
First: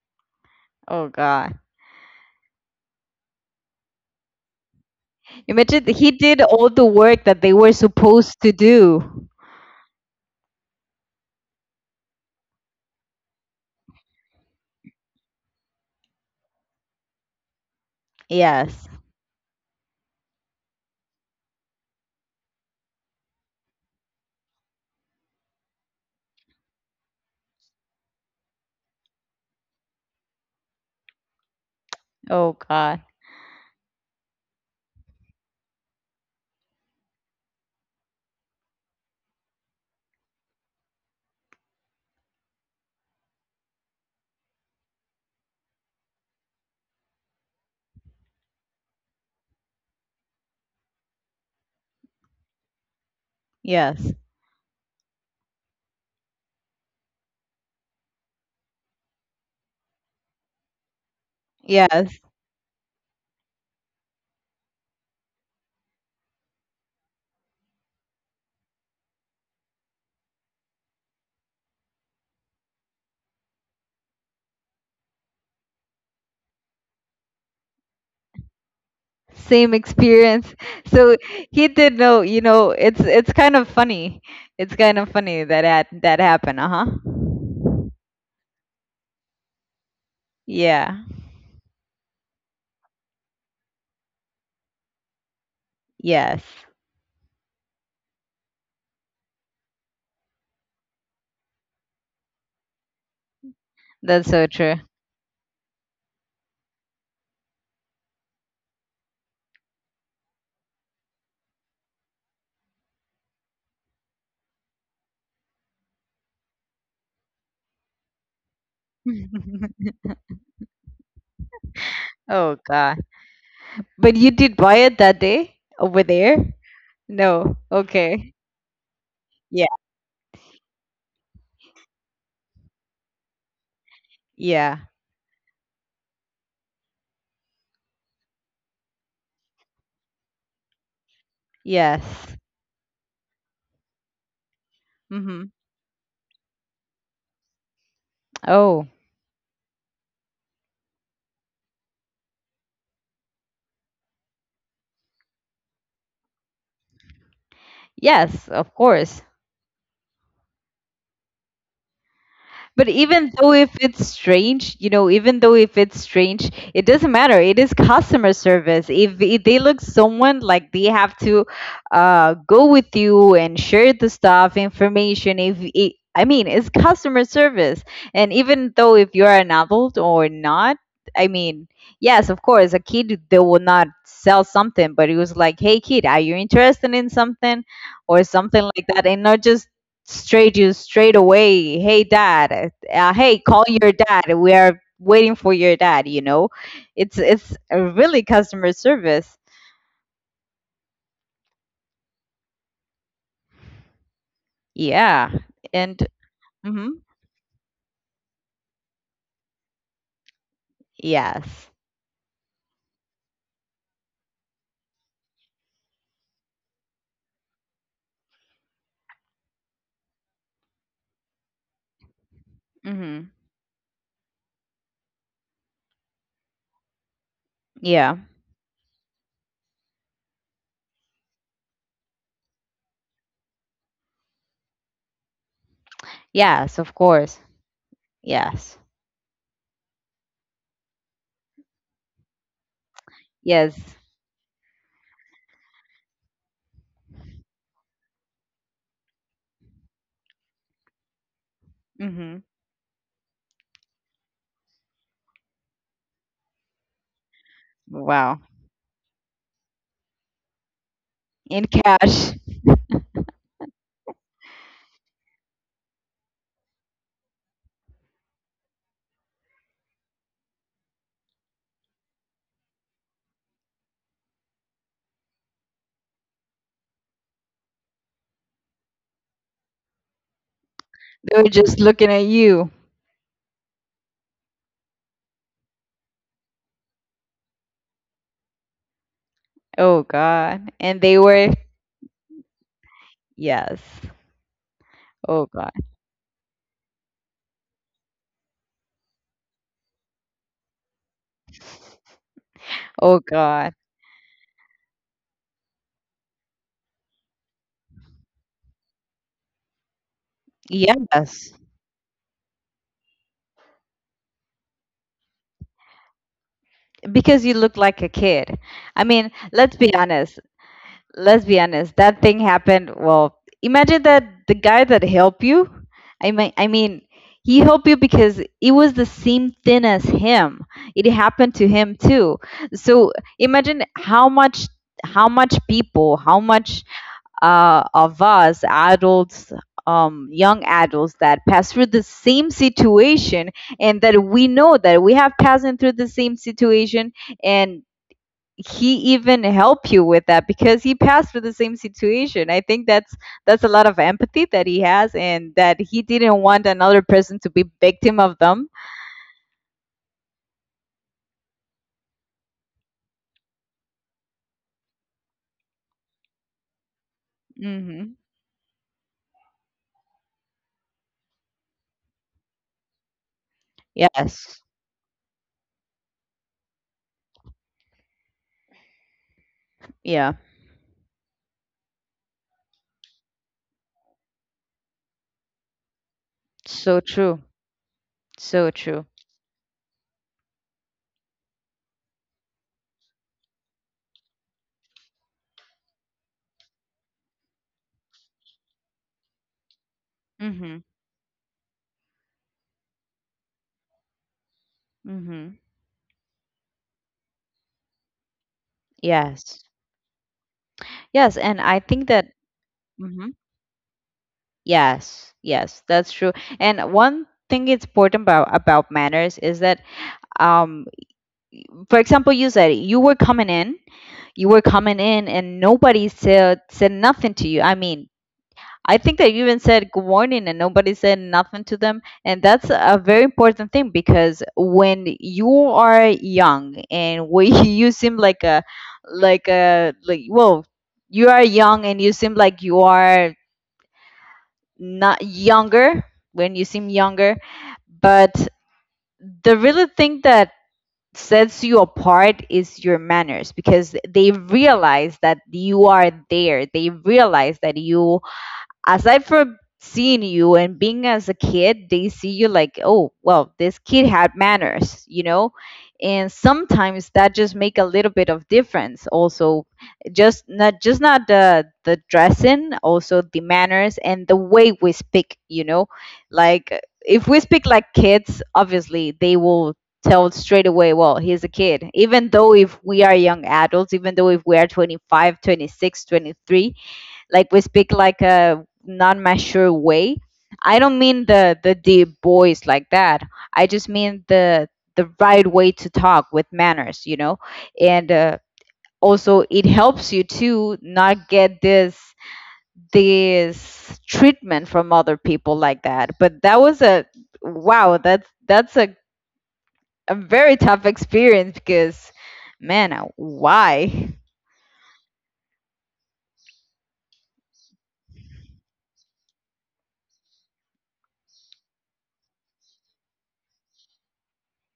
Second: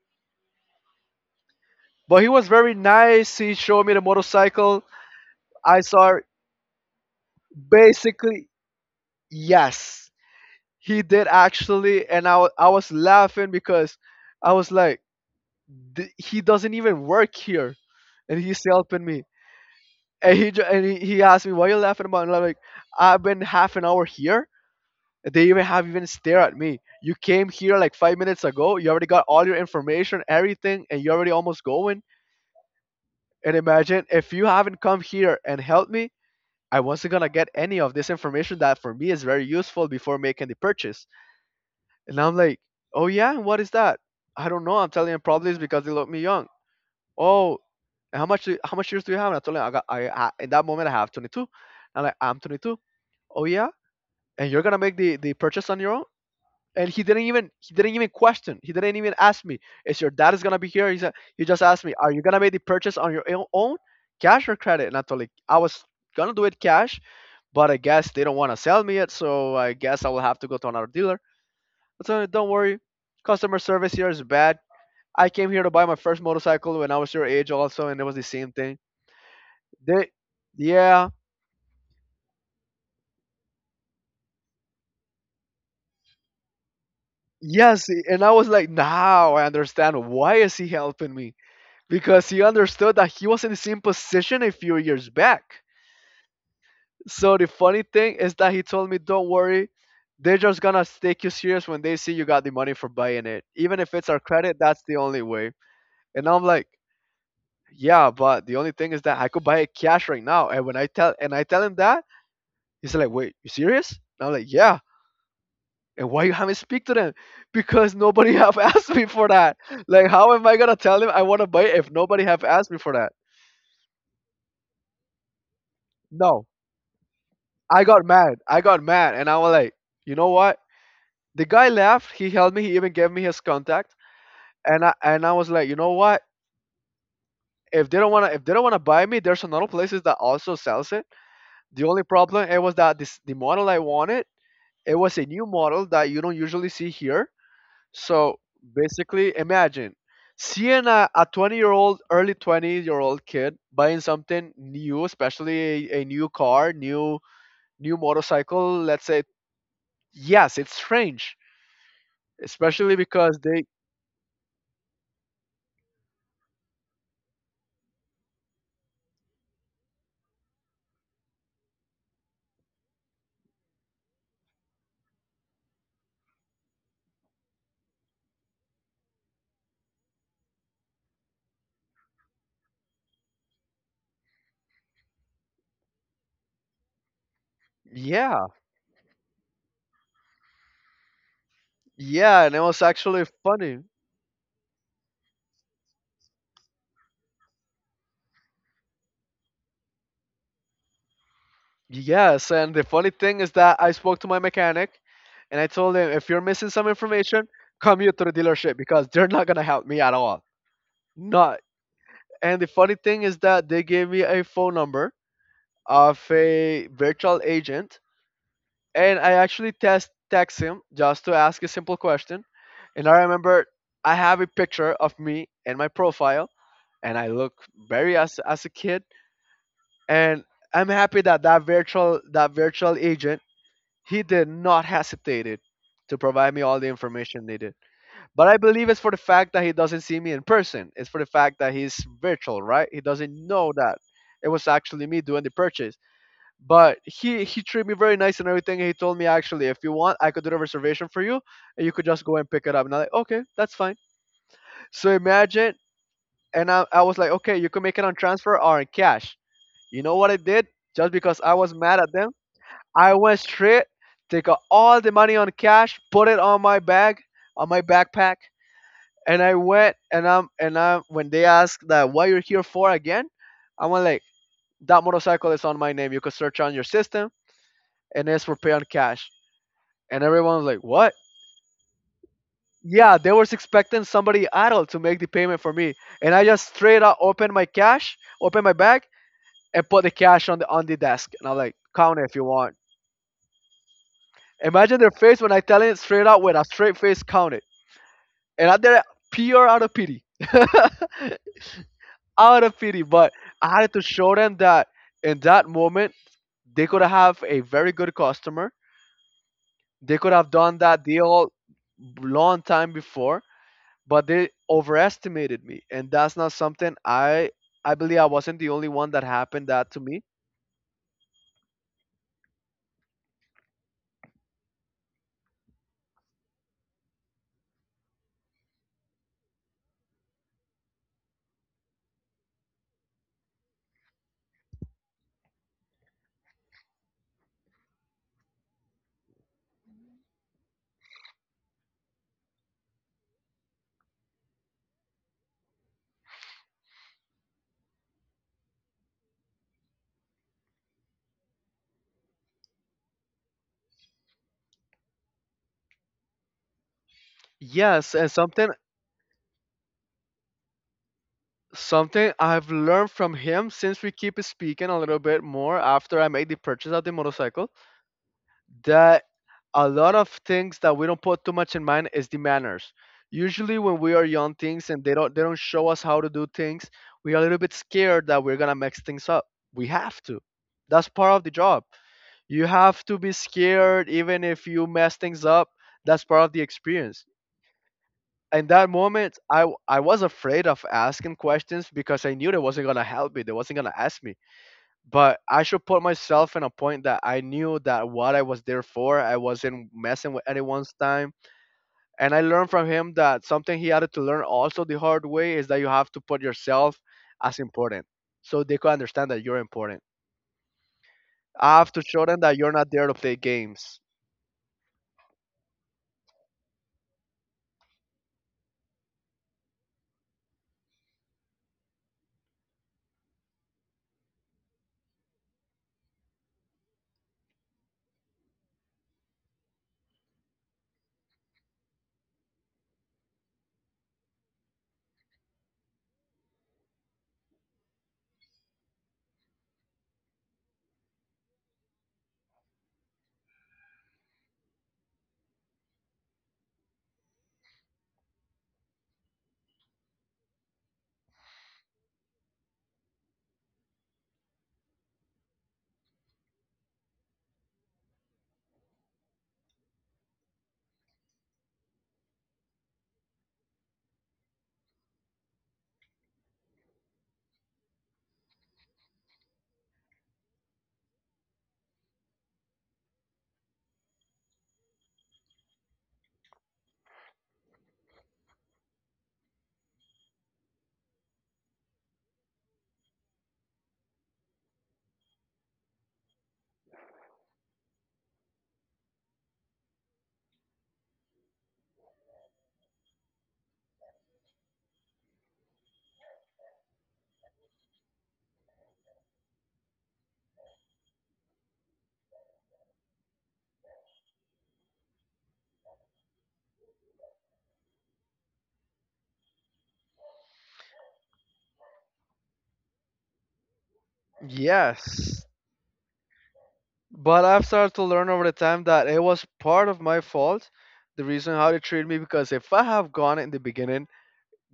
Oh God.
But he was very nice. He showed me the motorcycle. I
Imagine that he
saw
did all the work that they were supposed
basically
to do.
yes, He did actually, and I was laughing because I was like, he doesn't even work here, and he's
Yes.
helping me. And he ju- and he asked me, why are you laughing about? And I'm like, I've been half an hour here. They even have even stare at me. You came here like 5 minutes ago. You already got all your information, everything, and you're already almost going.
Oh God.
And imagine if you haven't come here and helped me, I wasn't gonna get any of this information that for me is very useful before making the purchase. And I'm like, oh yeah, and what is that? I don't know. I'm telling him probably it's because they look me young. Oh, and how much, how much years do you have? And I told him I in that moment I have 22. I'm like, I'm 22. Oh yeah,
Yes.
and you're gonna make the purchase on your own? And he didn't even ask me, is your dad is gonna be here? He said, he just asked me, are
Yes.
you gonna make the purchase on your own, cash or credit? And I told him I was gonna do it cash, but I guess they don't want to sell me it, so I guess I will have to go to another dealer. I told him, don't worry, customer service here is bad. I came here to buy my first motorcycle when I was your age also, and it was the same thing.
Same
They,
experience [LAUGHS] so
yeah.
he did know. It's kind of funny. It's kind of funny that that happened. Uh-huh.
Yes, and I was like, now I understand why is he
Yeah.
helping me, because he understood that he was in the same position a few years back.
Yes,
So the funny thing is that he told me, don't worry, they're just gonna take you serious when they see you got the money for buying it. Even if it's
that's
our
so
credit,
true.
that's the only way. And I'm like, yeah, but the only thing is that I could buy it cash right now. And when I tell him that, he's like, wait, you serious? And I'm like, yeah. And why you haven't speak to them? Because nobody have [LAUGHS] asked me for that.
[LAUGHS]
Like, how am I gonna tell him I want to buy it if nobody have
Oh
asked me
god.
for that?
But you did buy it that day over there?
No,
No,
I got
okay.
mad. I got mad, and I was
Yeah,
like, you know what? The guy left. He helped me. He even gave me his contact,
yeah,
and I was like, you know what? If they don't wanna, if they don't wanna buy me, there's another places that also sells it. The only
yes.
problem it was that this the model I wanted. It was a
Mm-hmm.
new model that you don't usually see here. So
Oh,
basically, imagine seeing a 20-year-old, early 20-year-old kid buying something new, especially a new car, new
yes, of
motorcycle. Let's
course.
say, yes, it's strange,
But
especially
even
because
though if
they,
it's strange, even though if it's strange, it doesn't matter. It is customer service. If they look someone like they have to go with you and share the stuff, information, if it, it's customer service. And even though if you're an adult or not, I mean, yes, of course, a kid, they will not sell something, but it was like, "Hey, kid, are you interested in something or
yeah.
something like that?" And not just straight, you straight away, "Hey,
Yeah, and it
dad,
was actually
hey, call
funny.
your dad. We are waiting for your dad." It's a really customer service.
Yes, and the funny thing is that I spoke to my mechanic
Yeah.
and I told
And
him, if you're missing
hmm.
some information, come here to the dealership because they're not gonna help me at all. Not,
Yes.
and the funny thing is that they gave me a phone number of a virtual agent, and I actually test text him just to ask a simple question. And I
Hmm.
remember I have a picture of me and my profile and I look
Yeah.
very, as a kid. And I'm happy that that virtual agent, he did not hesitated to provide
Yes,
me
of
all the
course.
information needed. But
Yes,
I believe it's for the fact that he doesn't see me in person. It's for the fact that he's virtual, right? He doesn't know
yes.
that it was actually me doing the purchase. But he treated me very nice and everything. He told me actually, if you want, I could do the reservation for you, and you could
Hmm.
just go and pick it up. And I'm like, okay, that's fine. So imagine, and I was like, okay, you can make it
Wow.
on transfer or in cash. You know what I did? Just because
In
I was mad
cash.
at them, I went straight. They got all the money on cash, put it on my bag, on my backpack, and I went. And I am when they ask that what you're here for again, I'm like, that motorcycle is on my name. You could search on your system, and it's for pay on cash. And everyone was like,
They
what?
were just looking at you.
Yeah, they was expecting somebody adult to make the payment for me, and I just straight up opened my cash, opened my bag,
Oh
and put the
god,
cash on
and
the
they
on the
were.
desk. And I'm like, count it if you want.
Yes.
Imagine their
Oh god.
face when I tell it straight out with a straight face, count it. And I did it pure out of pity, [LAUGHS] out of
Oh
pity. But
god.
I had to show them that in that moment they could have a very good customer. They could have done that
Yes.
deal long time before, but they overestimated me, and that's not something
Because you looked
I
like a
I believe I
kid.
wasn't the
I
only
mean,
one that
let's be
happened that to
honest.
me.
Let's be honest. That thing happened. Well, imagine that the guy that helped you. I mean, I mean, he helped you because it was the same thing as him. It happened to him too. So imagine how much people, how much of us adults, young adults that pass through the same situation and that we know that we have passing through the same situation, and he even help you with that because he passed through the same situation. I think that's a lot of empathy that he has and that he didn't want another person to be victim of
Yes, and
them.
something I've learned from him since we keep speaking a little bit more after I made the purchase of the motorcycle,
Hmm.
that a lot of things that we don't put too much in mind is the manners. Usually when we are
Yes.
young things and they don't show us how to do things, we are a little bit scared that we're gonna mess things up. We
Yeah,
have to. That's part of the job. You have to be scared even if you mess things up. That's part of the
so true.
experience.
So
In
true.
that moment, I was afraid of asking questions because I knew they wasn't gonna help me. They wasn't gonna ask me, but I should put myself in a point that I knew that what I was there for, I wasn't messing with
Hmm.
anyone's time. And I learned from him that something he had to learn also the hard
Hmm.
way is that you have to put yourself as important so they could understand
Yes.
that you're important.
yes and I
I
think
have
that
to show them that you're not
Mm-hmm.
there to play games.
Yes, yes, that's true. And one thing it's important about manners is that, um, y- for example, you said you were coming in, you were coming in, and nobody said nothing to you. I mean, I think that you even said good morning, and nobody said nothing to them, and that's a very important thing because when you are young and when [LAUGHS] you seem like a like a like well. You are young and you seem like you are not younger, when you seem younger, but the really thing that sets you apart is your manners, because they realize that you are there, they realize that you, aside from seeing you and being as a kid, they see you like, "Oh, well, this kid had manners, you know?" And sometimes that just make a little bit of difference also, just not, just not the the dressing, also the manners and the way we speak, you know? Like if we speak like kids, obviously they will tell straight away, well, he's a kid. Even though if we are young adults, even though if we are 25, 26, 23, like we speak like a non mature way. I don't mean the deep voice like that. I just mean the right way to talk with manners, you know? And also it helps you to not get this this treatment from other people like that. But that was a wow, that's a very tough experience, because man, why.
Yes. But I've started to learn over the time that it was part of my fault, the reason how they treated me, because if I have gone in the beginning,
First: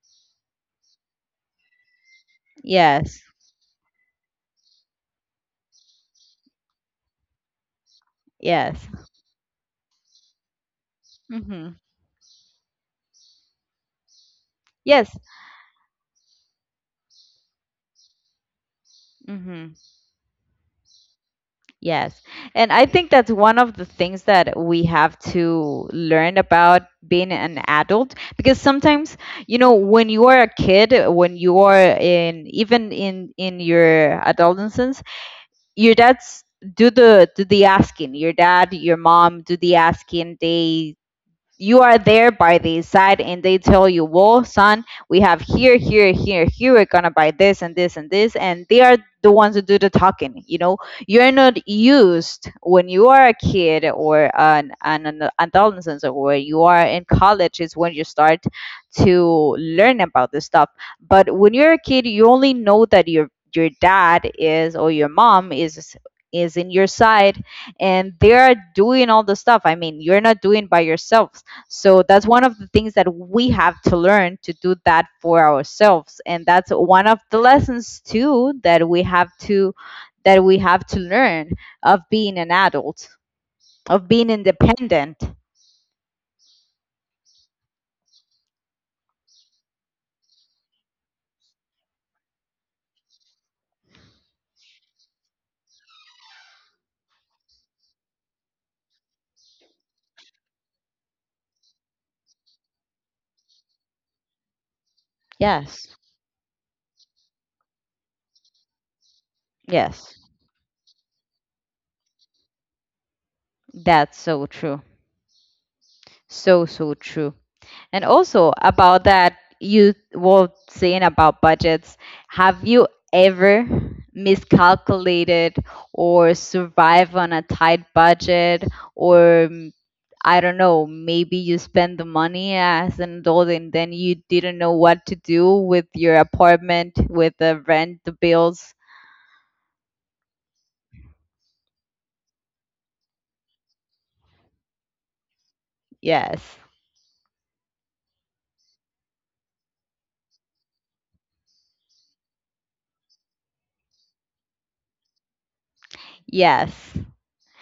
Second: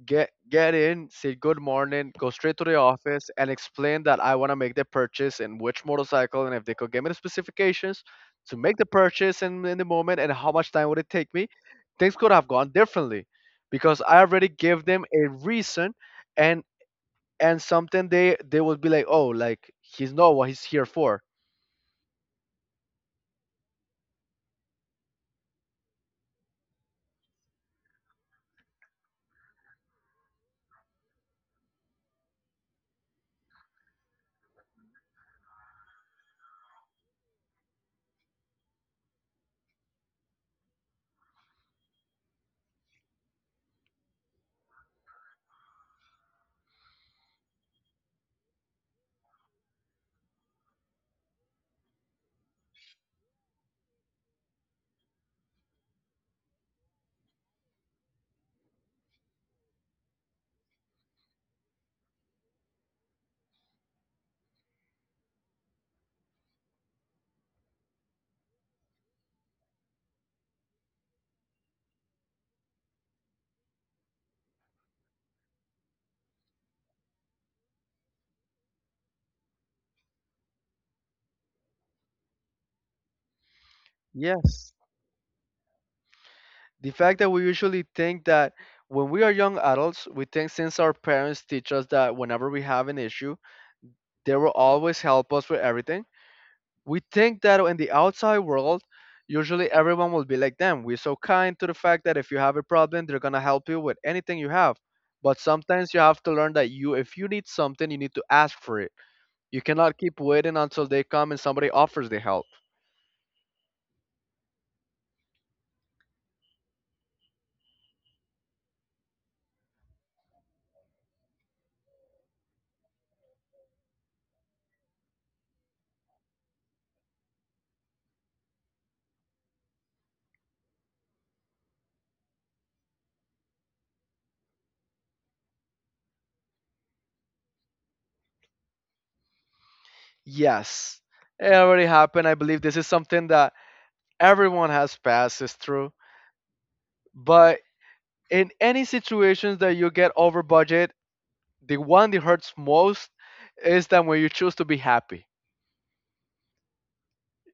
get in, say good morning, go straight to the
Yes.
office, and explain that I want to make the purchase and which motorcycle, and if they could give me the specifications to make the
Yes.
purchase in the moment and how much time would it take me.
Hmm.
Things could have gone differently because I already gave them
Yes.
a reason, and and something they would be like, oh, like
Hmm.
he's know what he's here for.
Yes. And I think that's one of the things that we have to learn about being an adult, because sometimes, you know, when you are a kid, when you are in, even in your adolescence, your dads do the asking. Your dad, your mom do the asking. They, you are there by the side and they tell you, "Well, son, we have here, here, here, here, we're gonna buy this and this and this." And they are the ones who do the talking. You know, you're not used, when you are a kid or an adolescent or when you are in college, is when you start to learn about this stuff. But when you're a kid, you only know that your dad is or your mom is in your side and they are doing all the stuff. I mean, you're not doing by yourself. So that's one of the things that we have to learn to do that for ourselves. And that's one of the lessons too that we have to that we have to learn, of being an adult, of being
Yes,
independent.
the fact that we usually think that when we are young adults, we think since our parents teach us that whenever we have an issue, they will always help us with everything. We think that in the outside world, usually everyone will be like them. We're so kind to the fact that if you have a problem, they're gonna help you with anything you have. But
Yes.
sometimes you have to learn that you, if you need something, you need to ask for it. You cannot
Yes.
keep waiting until they come and somebody offers the help.
That's so true. So so true. And also about that you were saying about budgets, have you ever miscalculated or survive on a tight budget or I don't know, maybe you spend the money as an adult and then you didn't know what to do with your apartment, with the rent, the bills.
Yes, it already happened. I believe this is something that everyone has passed is through.
Yes.
But in any situations that you get over budget, the one that hurts most is that when you choose to be happy.
Yes.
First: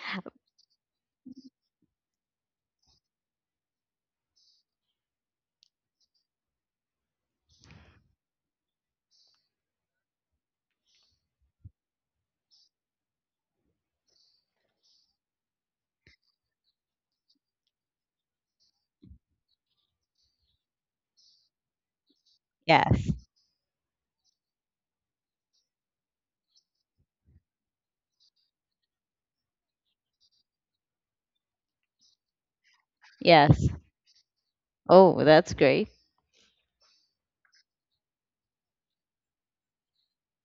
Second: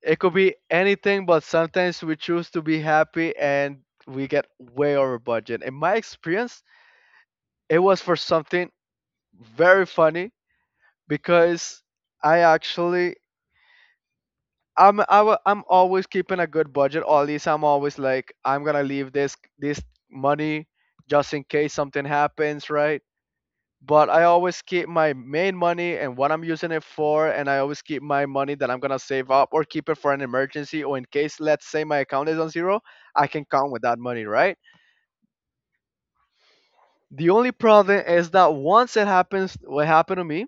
It could be anything, but sometimes we choose to be happy and we get way over budget. In my experience, it was for something very funny because I actually, I'm always keeping a good budget. Or at least I'm always like I'm gonna leave this money just in case something happens, right?
Yes.
But I always keep my main money and what I'm using it for, and I always keep my money that I'm gonna save up or keep it for an emergency or in case, let's say, my account is on zero, I can
Yes.
count with that money, right?
Oh, that's great.
The only problem is that once it happens, what happened to me,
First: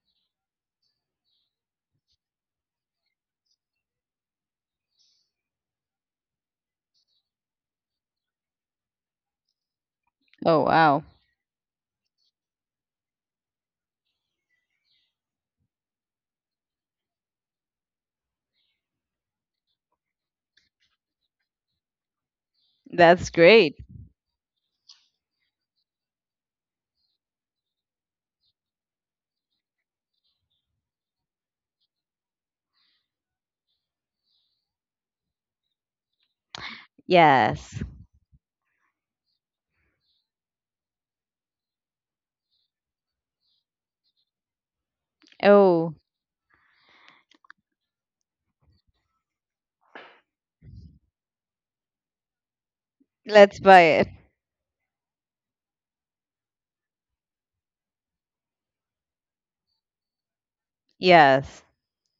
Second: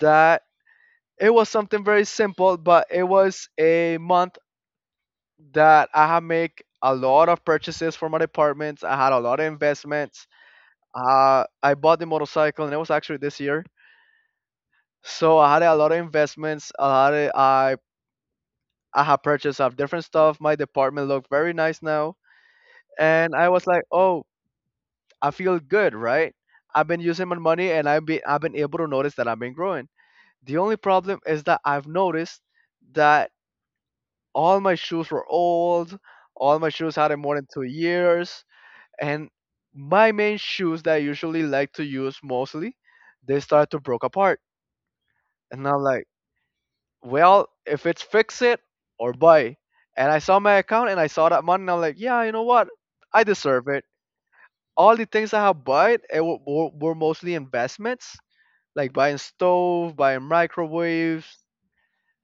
that it was something very simple, but it was a month that I had make a lot of purchases for my departments. I had a lot of investments.
Oh, wow.
I bought the motorcycle, and it was actually this year. So I had a lot of investments. I had I have purchased of different stuff. My department looked very nice now,
That's
and I was
great.
like, oh, I feel good, right? I've been using my money, and I've been able to notice that I've been growing. The only problem is that I've noticed that all my shoes were old. All my shoes had more than two
Yes.
years, and my main shoes that I usually like to use mostly, they start to broke apart. And I'm
Oh.
like, well, if it's fix it or buy. And I saw my account and I saw that money and I'm like, yeah, you know what? I
Let's
deserve it.
buy it.
All the things I have bought were mostly investments, like buying stove, buying microwaves.
Yes.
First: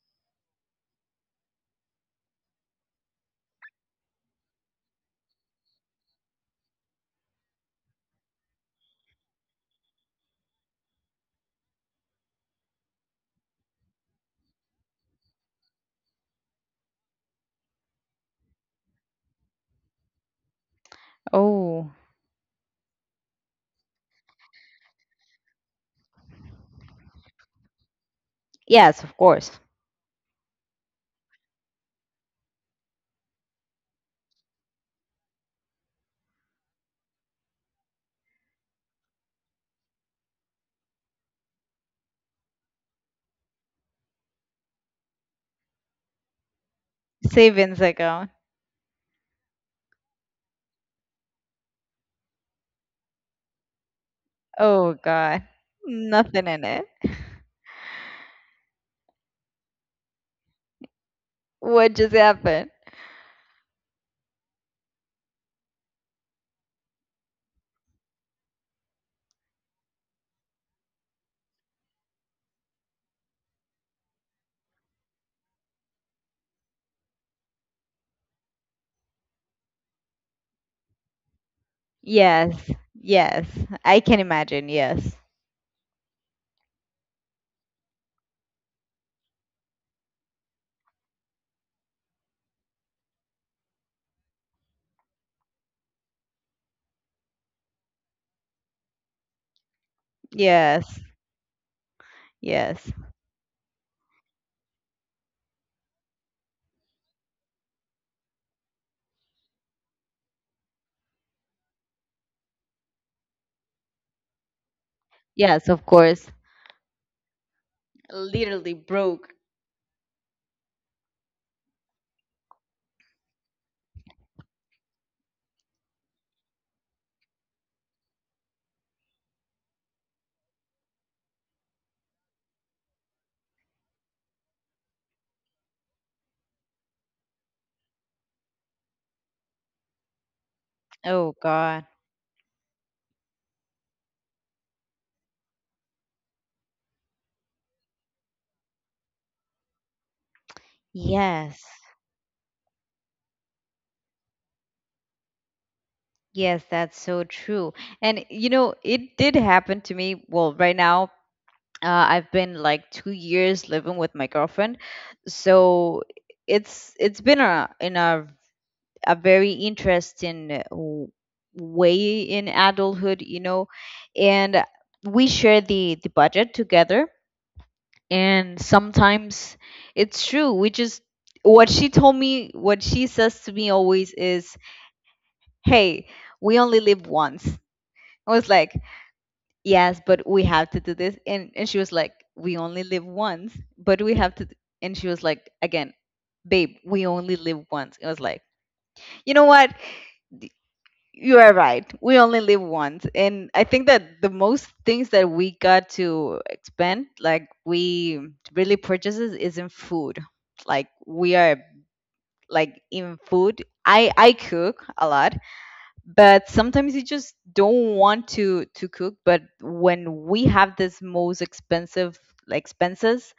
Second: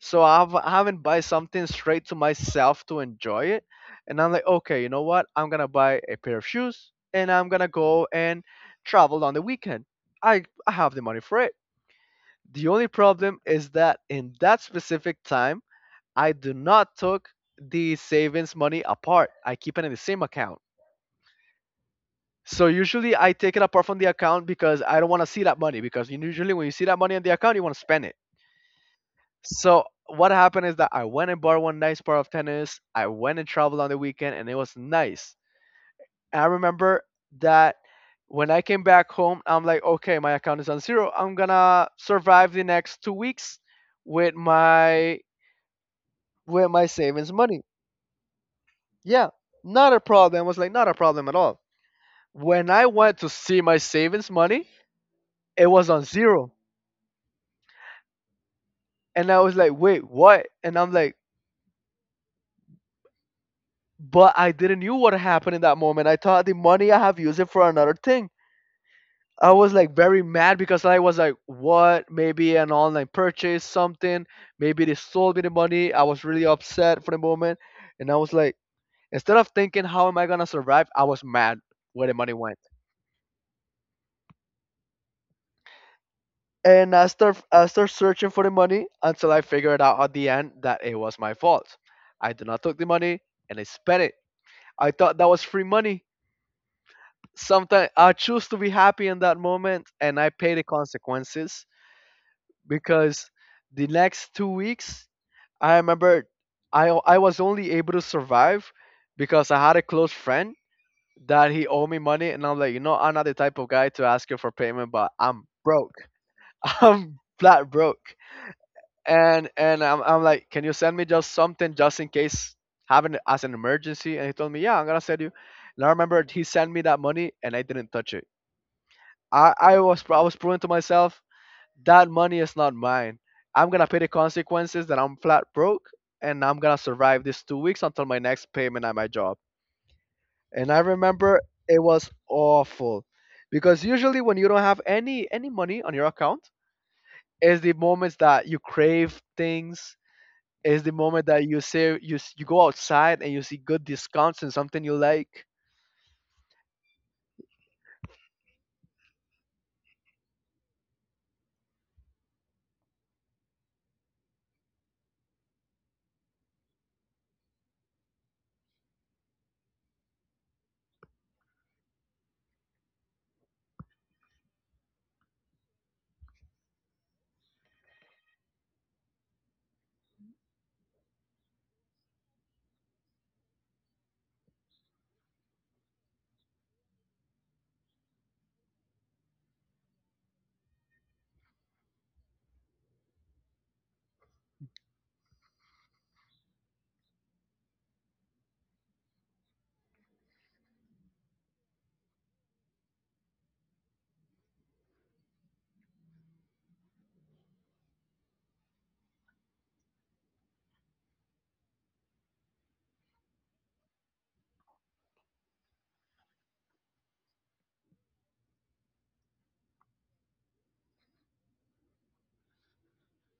So I haven't buy something straight to myself to enjoy it. And I'm like, okay, you know what? I'm gonna buy a pair of shoes and I'm gonna go and travel on the weekend. I have the money for it. The only problem is that in that specific time I do not took the savings money apart. I keep it in the same account.
Oh,
So usually I take it apart from the account because I don't want to see that money because usually when you see that money in the account, you want to spend it.
yes, of course.
So what happened is that I went and bought one nice pair of tennis. I went and traveled on the weekend and it was nice. I remember that when I came back home, I'm like, okay, my account is on zero. I'm gonna survive the next 2 weeks with my with my savings money.
Savings account.
Yeah, not a problem. I was like, not a problem at all. When I went to see my savings money,
Oh, God.
it was on
Nothing
zero.
in it.
And I was like, wait, what? And I'm like,
What just happened?
but I didn't knew what happened in that moment. I thought the money I have used it for another thing. I was like very mad because I was like, what? Maybe an online purchase, something. Maybe they sold me the money. I was really upset for the moment. And I was like, instead of thinking, how am I going to survive? I was mad where the money
Yes.
went.
Yes. I can imagine. Yes.
And I start searching for the money until I figured out at the end that it was my fault. I did not took the money and I spent it. I thought that was free money. Sometimes I choose to be happy in that moment and I pay the
Yes.
consequences
Yes.
because the next 2 weeks I remember I was only able to survive because I had a close friend that he owed me money and I'm like, you know, I'm not the type of guy to ask you for payment but I'm
Yes, of
broke.
course.
[LAUGHS] I'm flat broke,
Literally broke.
and I'm like, can you send me just something just in case having as an emergency, and he told me, yeah, I'm gonna send you. And I remember he sent me that money and I didn't touch it. I was, I was proving to myself that money is not mine. I'm gonna pay the consequences that I'm flat broke, and I'm gonna survive these 2 weeks until my next payment at my job. And I
Oh,
remember it
God.
was awful because usually when you don't have any money on your account is the moments that you crave things. It's the moment that you
Yes.
see you go outside and you see good discounts and something you like.
Yes, that's so true. And you know, it did happen to me. Well, right now I've been like 2 years living with my girlfriend, so it's been a in a a very interesting way in adulthood, you know, and we share the budget together, and sometimes it's true. We just, what she told me, what she says to me always is, "Hey, we only live once." I was like, yes, but we have to do this. And she was like, we only live once, but we have to. And she was like, again, babe, we only live once. It was like, you know what? D- You are right. We only live once. And I think that the most things that we got to expend, like we really purchases is in food. Like we are like in food. I cook a lot, but sometimes you just don't want to cook. But when we have this most expensive, like expenses,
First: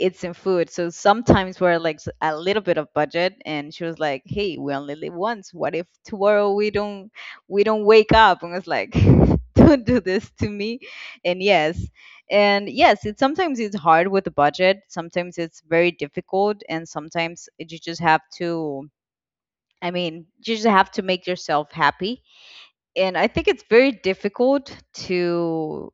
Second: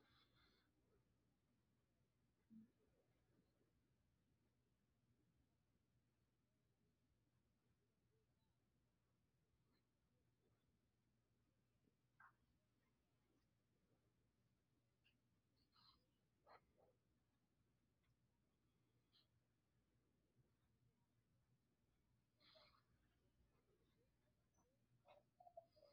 it's in food. So sometimes we're like a little bit of budget, and she was like, "Hey, we only live once. What if tomorrow we don't, we don't wake up?" And I was like, [LAUGHS] don't do this to me. And yes, and yes, it sometimes it's hard with the budget. Sometimes it's very difficult, and sometimes you just have to, I mean, you just have to make yourself happy. And I think it's very difficult to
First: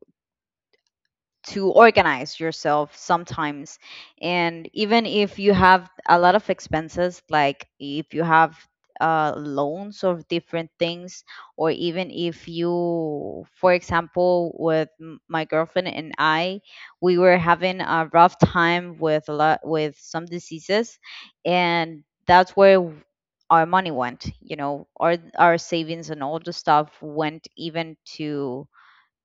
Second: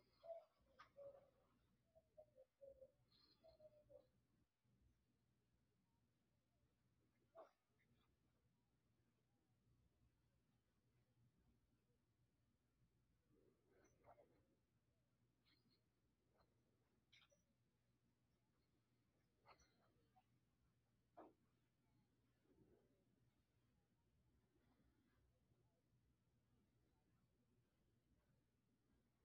to organize yourself sometimes. And even if you have a lot of expenses, like if you have loans of different things, or even if you, for example, with my girlfriend and I, we were having a rough time with a lot with some diseases. And that's where our money went, you know, our savings and all the stuff went, even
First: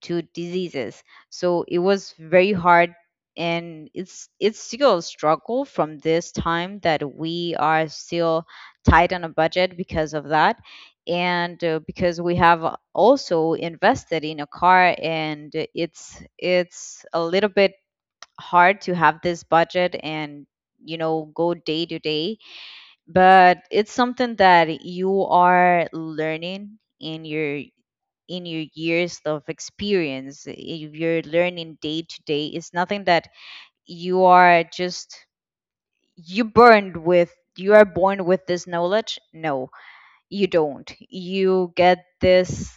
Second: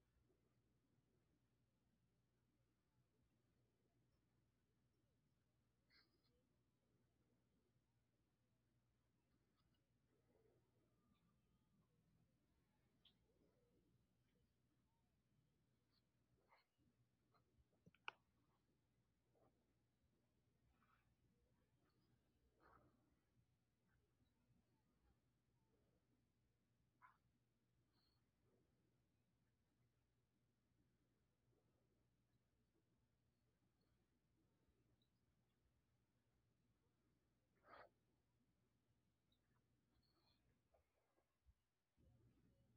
to diseases. So it was very hard, and it's still a struggle from this time that we are still tight on a budget because of that. And because we have also invested in a car, and it's a little bit hard to have this budget and, you know, go day to day. But it's something that you are learning in your years of experience. If you're learning day to day, it's nothing that you are just, you burned with, you are born with this knowledge. No, you don't. You get this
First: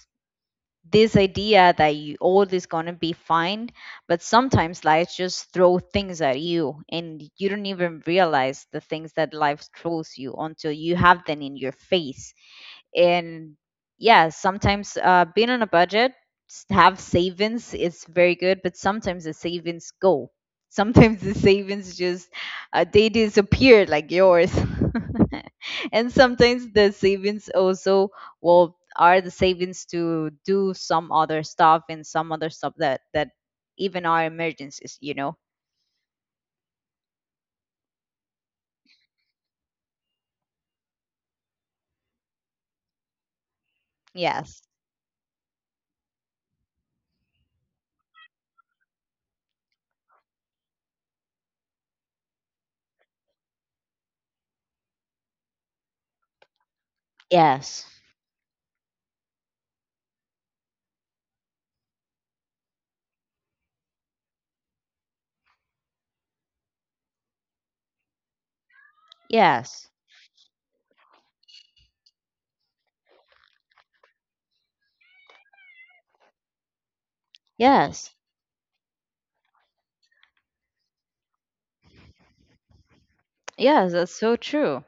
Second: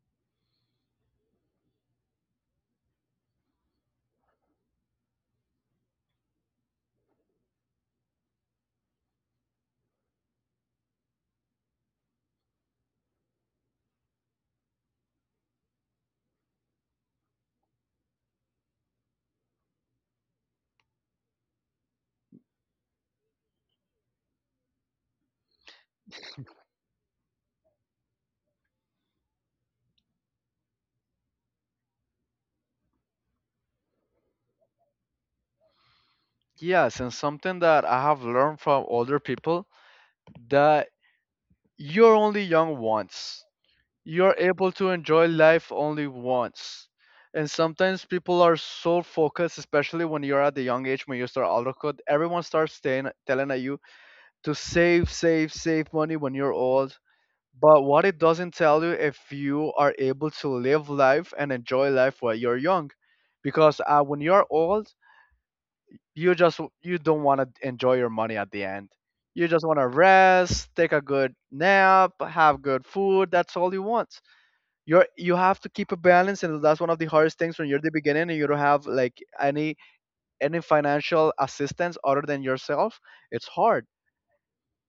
this idea that you all is gonna be fine, but sometimes life just throw things at you, and you don't even realize the things that life throws you until you have them in your face. And yeah, sometimes being on a budget, have savings is very good, but sometimes the savings go. [LAUGHS] Sometimes the savings just they disappear like yours. [LAUGHS] And sometimes the savings also, well, are the savings to do some other stuff, and some other stuff that that even are emergencies, you know.
Yes, and something that I have learned from older people, that you're only young once. You're
Yes.
able to enjoy life only once. And sometimes people are so focused, especially when you're at the young age when you start out of code, everyone starts staying, telling at you to save, save, save money when you're old. But
Yes.
what it doesn't tell you if you are able to live life and enjoy life while you're young, because when you're old, you don't want to enjoy your money at the end. You just want to
Yes.
rest, take a good nap, have good food. That's all you want. You have to keep a balance, and that's one of the hardest things when you're the
Yes.
beginning and you don't have like any financial assistance other than yourself. It's hard.
Yes, that's so true.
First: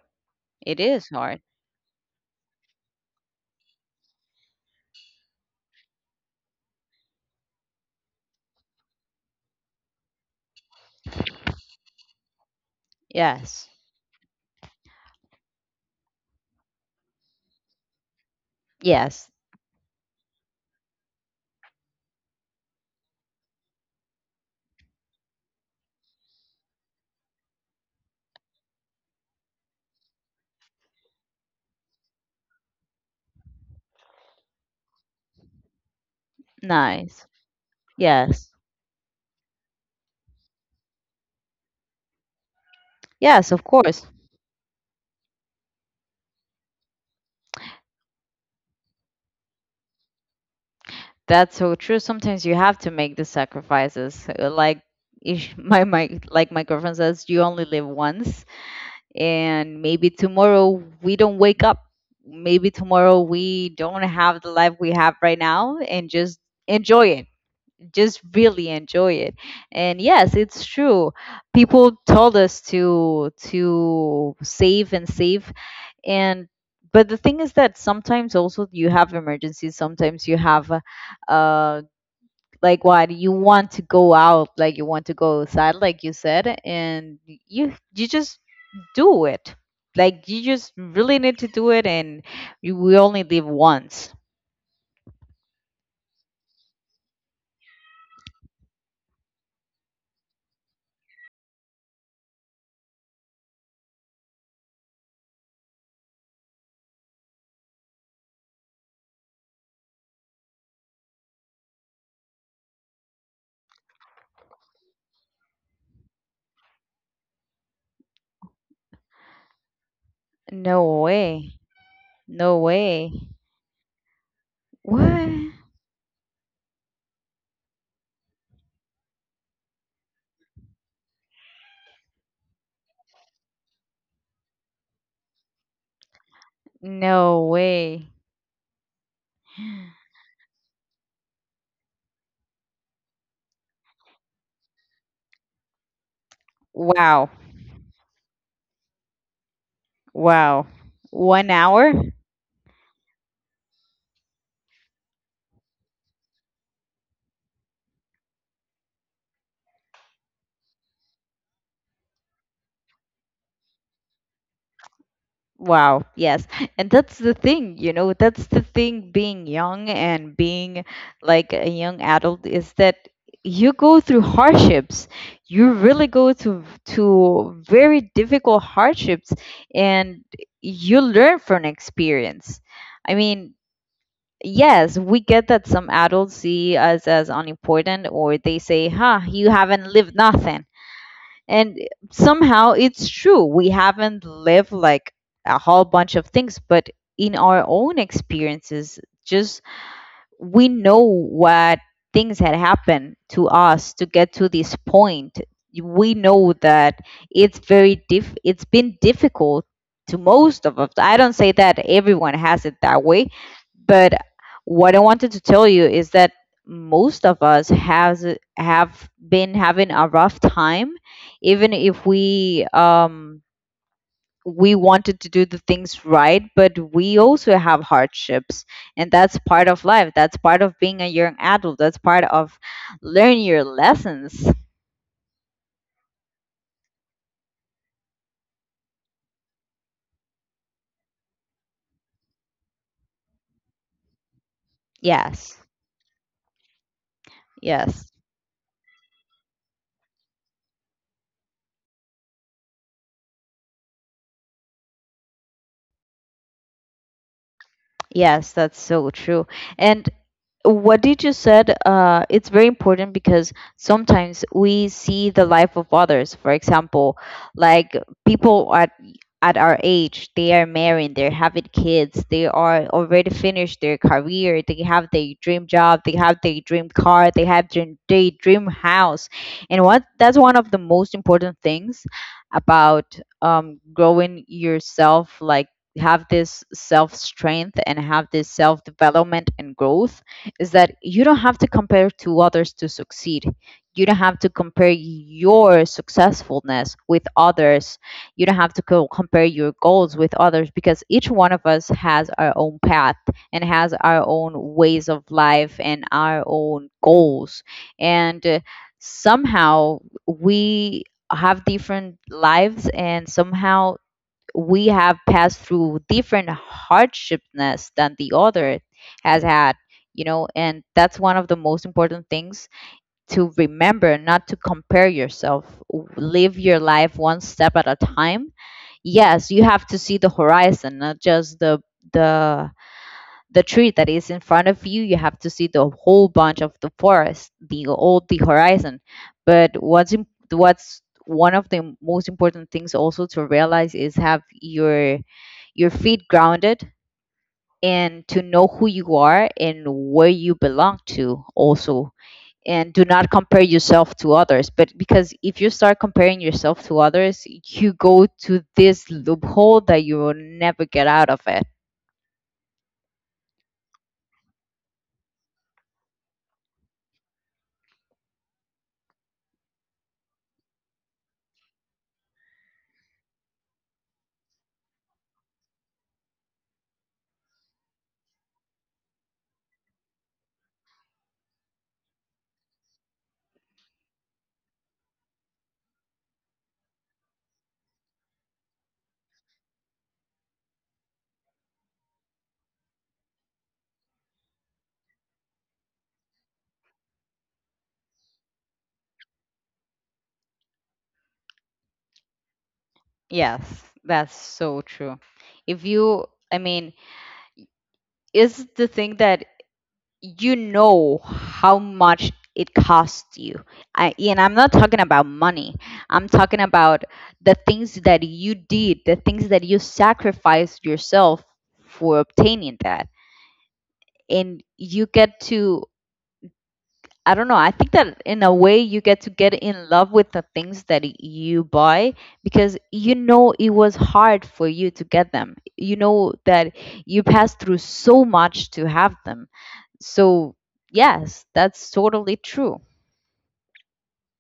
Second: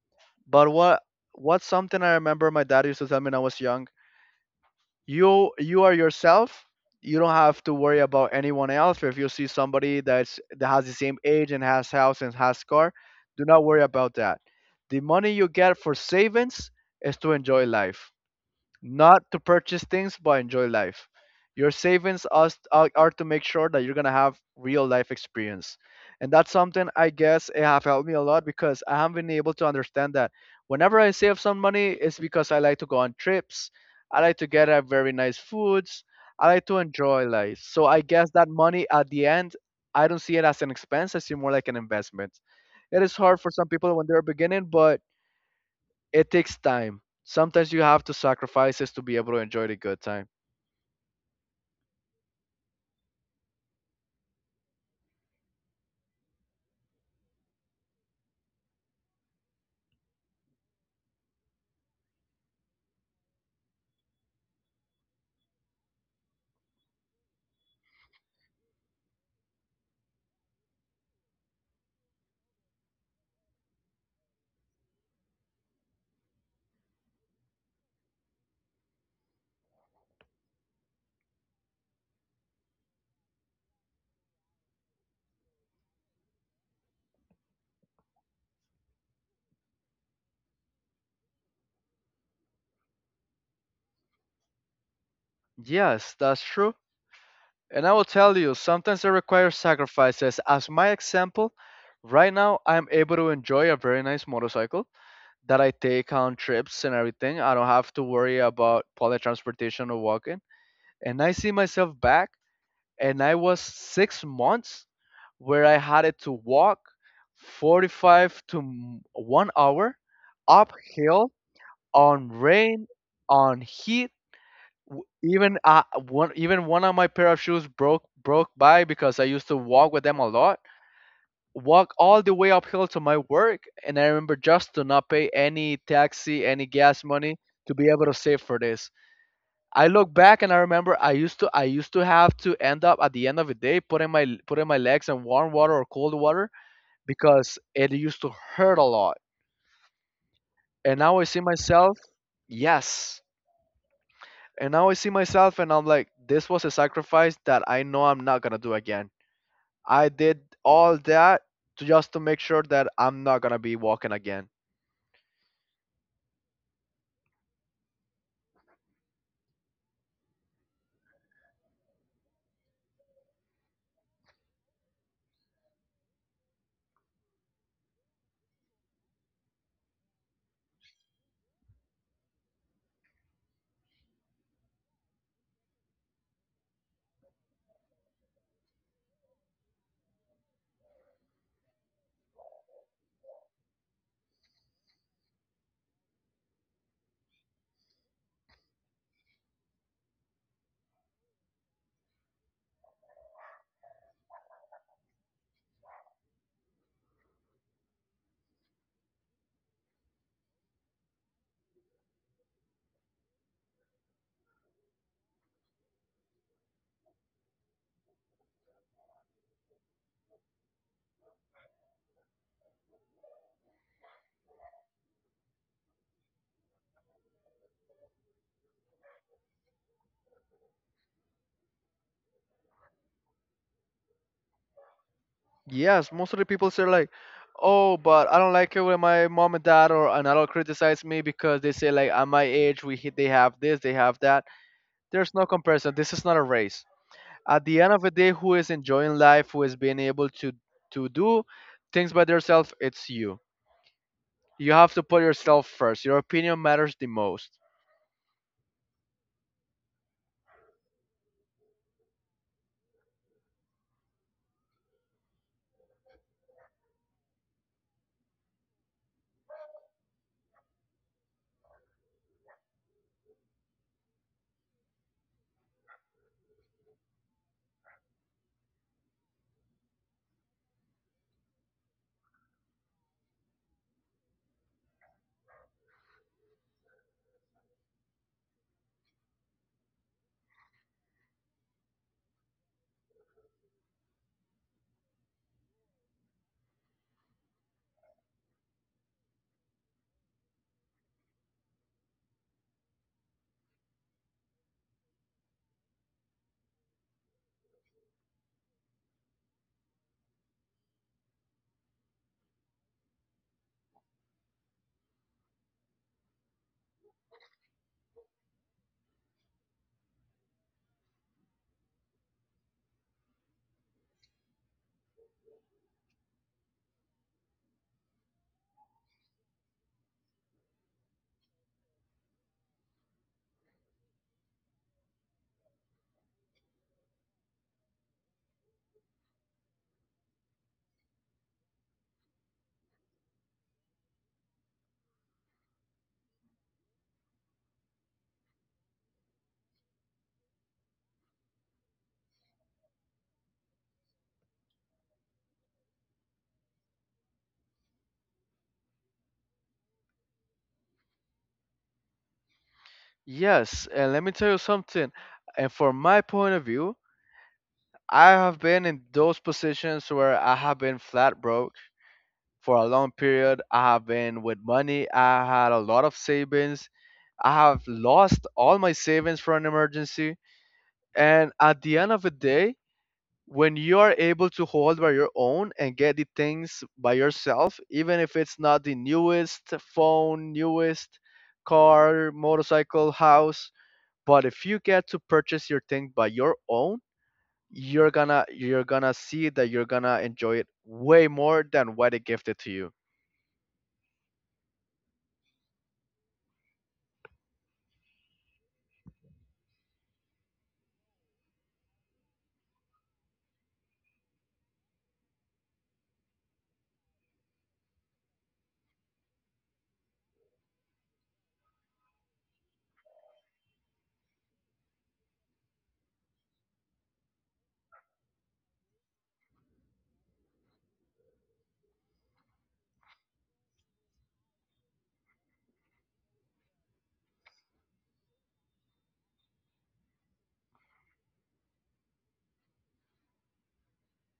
But
It
what
is hard.
What's something I remember my dad used to tell me when I was young. You are yourself. You don't have to worry about anyone else. If you see somebody that has the same age and has house and has car, do not
Yes.
worry about that. The money you get for savings is to enjoy life, not
Yes,
to purchase things, but enjoy life. Your savings us are to make sure that you're gonna have real life experience, and that's something I guess it have helped me a lot because I have been able to understand that whenever I save some money, it's because I like to go on trips, I like to get at very nice foods, I like to enjoy
nice.
life. So I guess that
Yes.
money at the end, I don't see it as an expense; I see more like an investment. It is hard for
Yes, of
some people
course.
when they're beginning, but it takes time. Sometimes you have to sacrifices to be able to enjoy the good time.
That's so true. Sometimes you have to make the sacrifices. Like [LAUGHS] my like my girlfriend says, you only live once, and maybe tomorrow we don't wake up. Maybe tomorrow we don't have the life we have right now, and just enjoy it. Just really enjoy it. And yes, it's true. People told us to save and save, and but the thing is that sometimes also you have emergencies. Sometimes you have uh like what you want to go out, like you want to go outside like you said, and you just do it. Like you just really need to do it. And you, we only live once.
Yes, that's true. And I will tell you, sometimes it requires sacrifices. As my example, right now I'm able to enjoy a very nice motorcycle that I take on trips and everything. I don't have to worry about public transportation or walking. And I see myself back, and I was 6 months where I had it to walk 45 to 1 hour
No
uphill,
way.
on
No
rain,
way.
on heat.
What?
Even I one even one of my pair of shoes broke by because I used to walk with them a lot. Walk all the way uphill to my work, and I remember just to not pay any taxi, any gas money
No
to be able
way.
to save for this. I look back and I remember I used to have to end up at the end of the day putting my legs in warm water or cold water
Wow.
because it used to hurt a lot.
Wow.
And now I see
1 hour?
myself, yes. And now I see myself and I'm like, this was a sacrifice that I know I'm not gonna do again. I did all that just to make sure that I'm not gonna be walking again.
Wow. Yes. And that's the thing, you know, that's the thing being young and being like a young adult is that you go through hardships. You really go to very difficult hardships and you learn from experience. I mean, Yes, we get that some adults see us as unimportant, or they say, huh, you haven't lived nothing. And somehow it's true. We haven't lived like a whole bunch of things, but in our own experiences, just we know what things had happened to us to get to this point. We know that it's very diff it's been difficult to most of us. I don't say that everyone has it that way, but what I wanted to tell you is that most of us has have been having a rough time, even if we wanted to do the things right, but we also have hardships. And that's part of life. That's part of being a young adult. That's part of learn your lessons.
Yes, most of the people say like, oh, but I don't like it when my mom and dad or an adult criticize me because they say like, at my age, they have this, they have that. There's no
Yes.
comparison. This is not a race. At the end of the
Yes.
day, who is enjoying life, who is being able to do things by themselves, it's you. You have to put yourself first. Your opinion matters the most.
Yes, that's so true. And what did you said, it's very important, because sometimes we see the life of others. For example, like people at our age, they are married, they're having kids, they are already finished their career, they have their dream job, they have their dream car, they have their dream house. And what, that's one of the most important things about, growing yourself, like have this self strength and have this self development and growth, is that you don't have to compare to others to succeed. You don't have to compare your successfulness with others. You don't have to compare your goals with others, because each one of us has our own path and has our own ways of life and our own goals. And somehow we have different lives, and somehow we have passed through different hardships than the other has had, you know. And that's one of the most important things to remember, not to compare yourself. Live your life one step at a time. Yes, you have to see the horizon, not just the the the tree that is in front of you. You have to see the whole bunch of the forest, the all the horizon. But what's one of the most important things also to realize is have your feet grounded, and to know who you are and where you belong to also, and do not compare yourself to others. But because if you start comparing yourself to others, you go to this loophole that you will never get out of it.
Yes, and let me tell you something. And from my point of view, I have been in those positions where I have been flat broke for a long period. I have been with money. I had a lot of savings. I have lost all my savings for an emergency. And at the end of the day, when you are able to hold by your own and get the things by yourself, even if it's not the newest phone, newest car, motorcycle, house, but if you get to purchase your thing by your own, you're gonna see that you're gonna enjoy it way more than what they gifted to you.
Yes, that's so true. If you, i mean is the thing that you know how much it costs you. And I'm not talking about money. I'm talking about the things that you did, the things that you sacrificed yourself for obtaining that. And you get to, I don't know, I think that in a way you get to get in love with the things that you buy, because you know it was hard for you to get them. You know that you passed through so much to have them. So, yes, that's totally true.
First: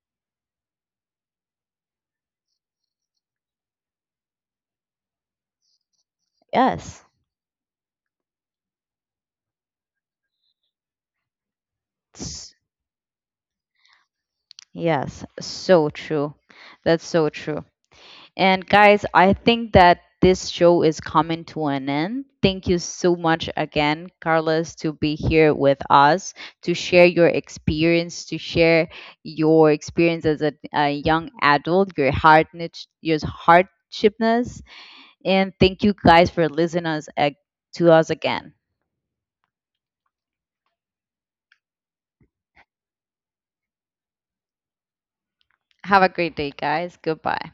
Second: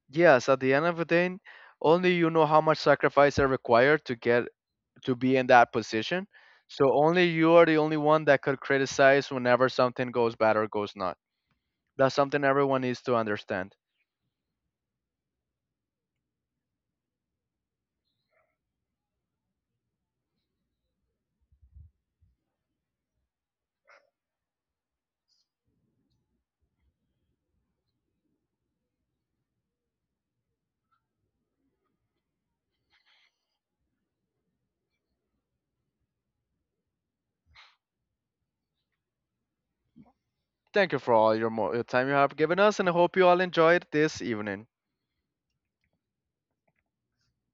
Yes, at the end of the day, only you know how much sacrifice are required to get to be in that position. So
Yes.
only you are the only one that could criticize whenever something goes bad or goes not. That's something
S-
everyone needs to understand.
Yes, so true. That's so true. And guys, I think that this show is coming to an end. Thank you so much again, Carlos, to be here with us, to share your experience, to share your experience as a young adult, your hard your hardshipness. And thank you guys for listening us, to us again.
Thank you for all your your time you have given us, and I hope you all enjoyed this evening.
Have a great day, guys. Goodbye.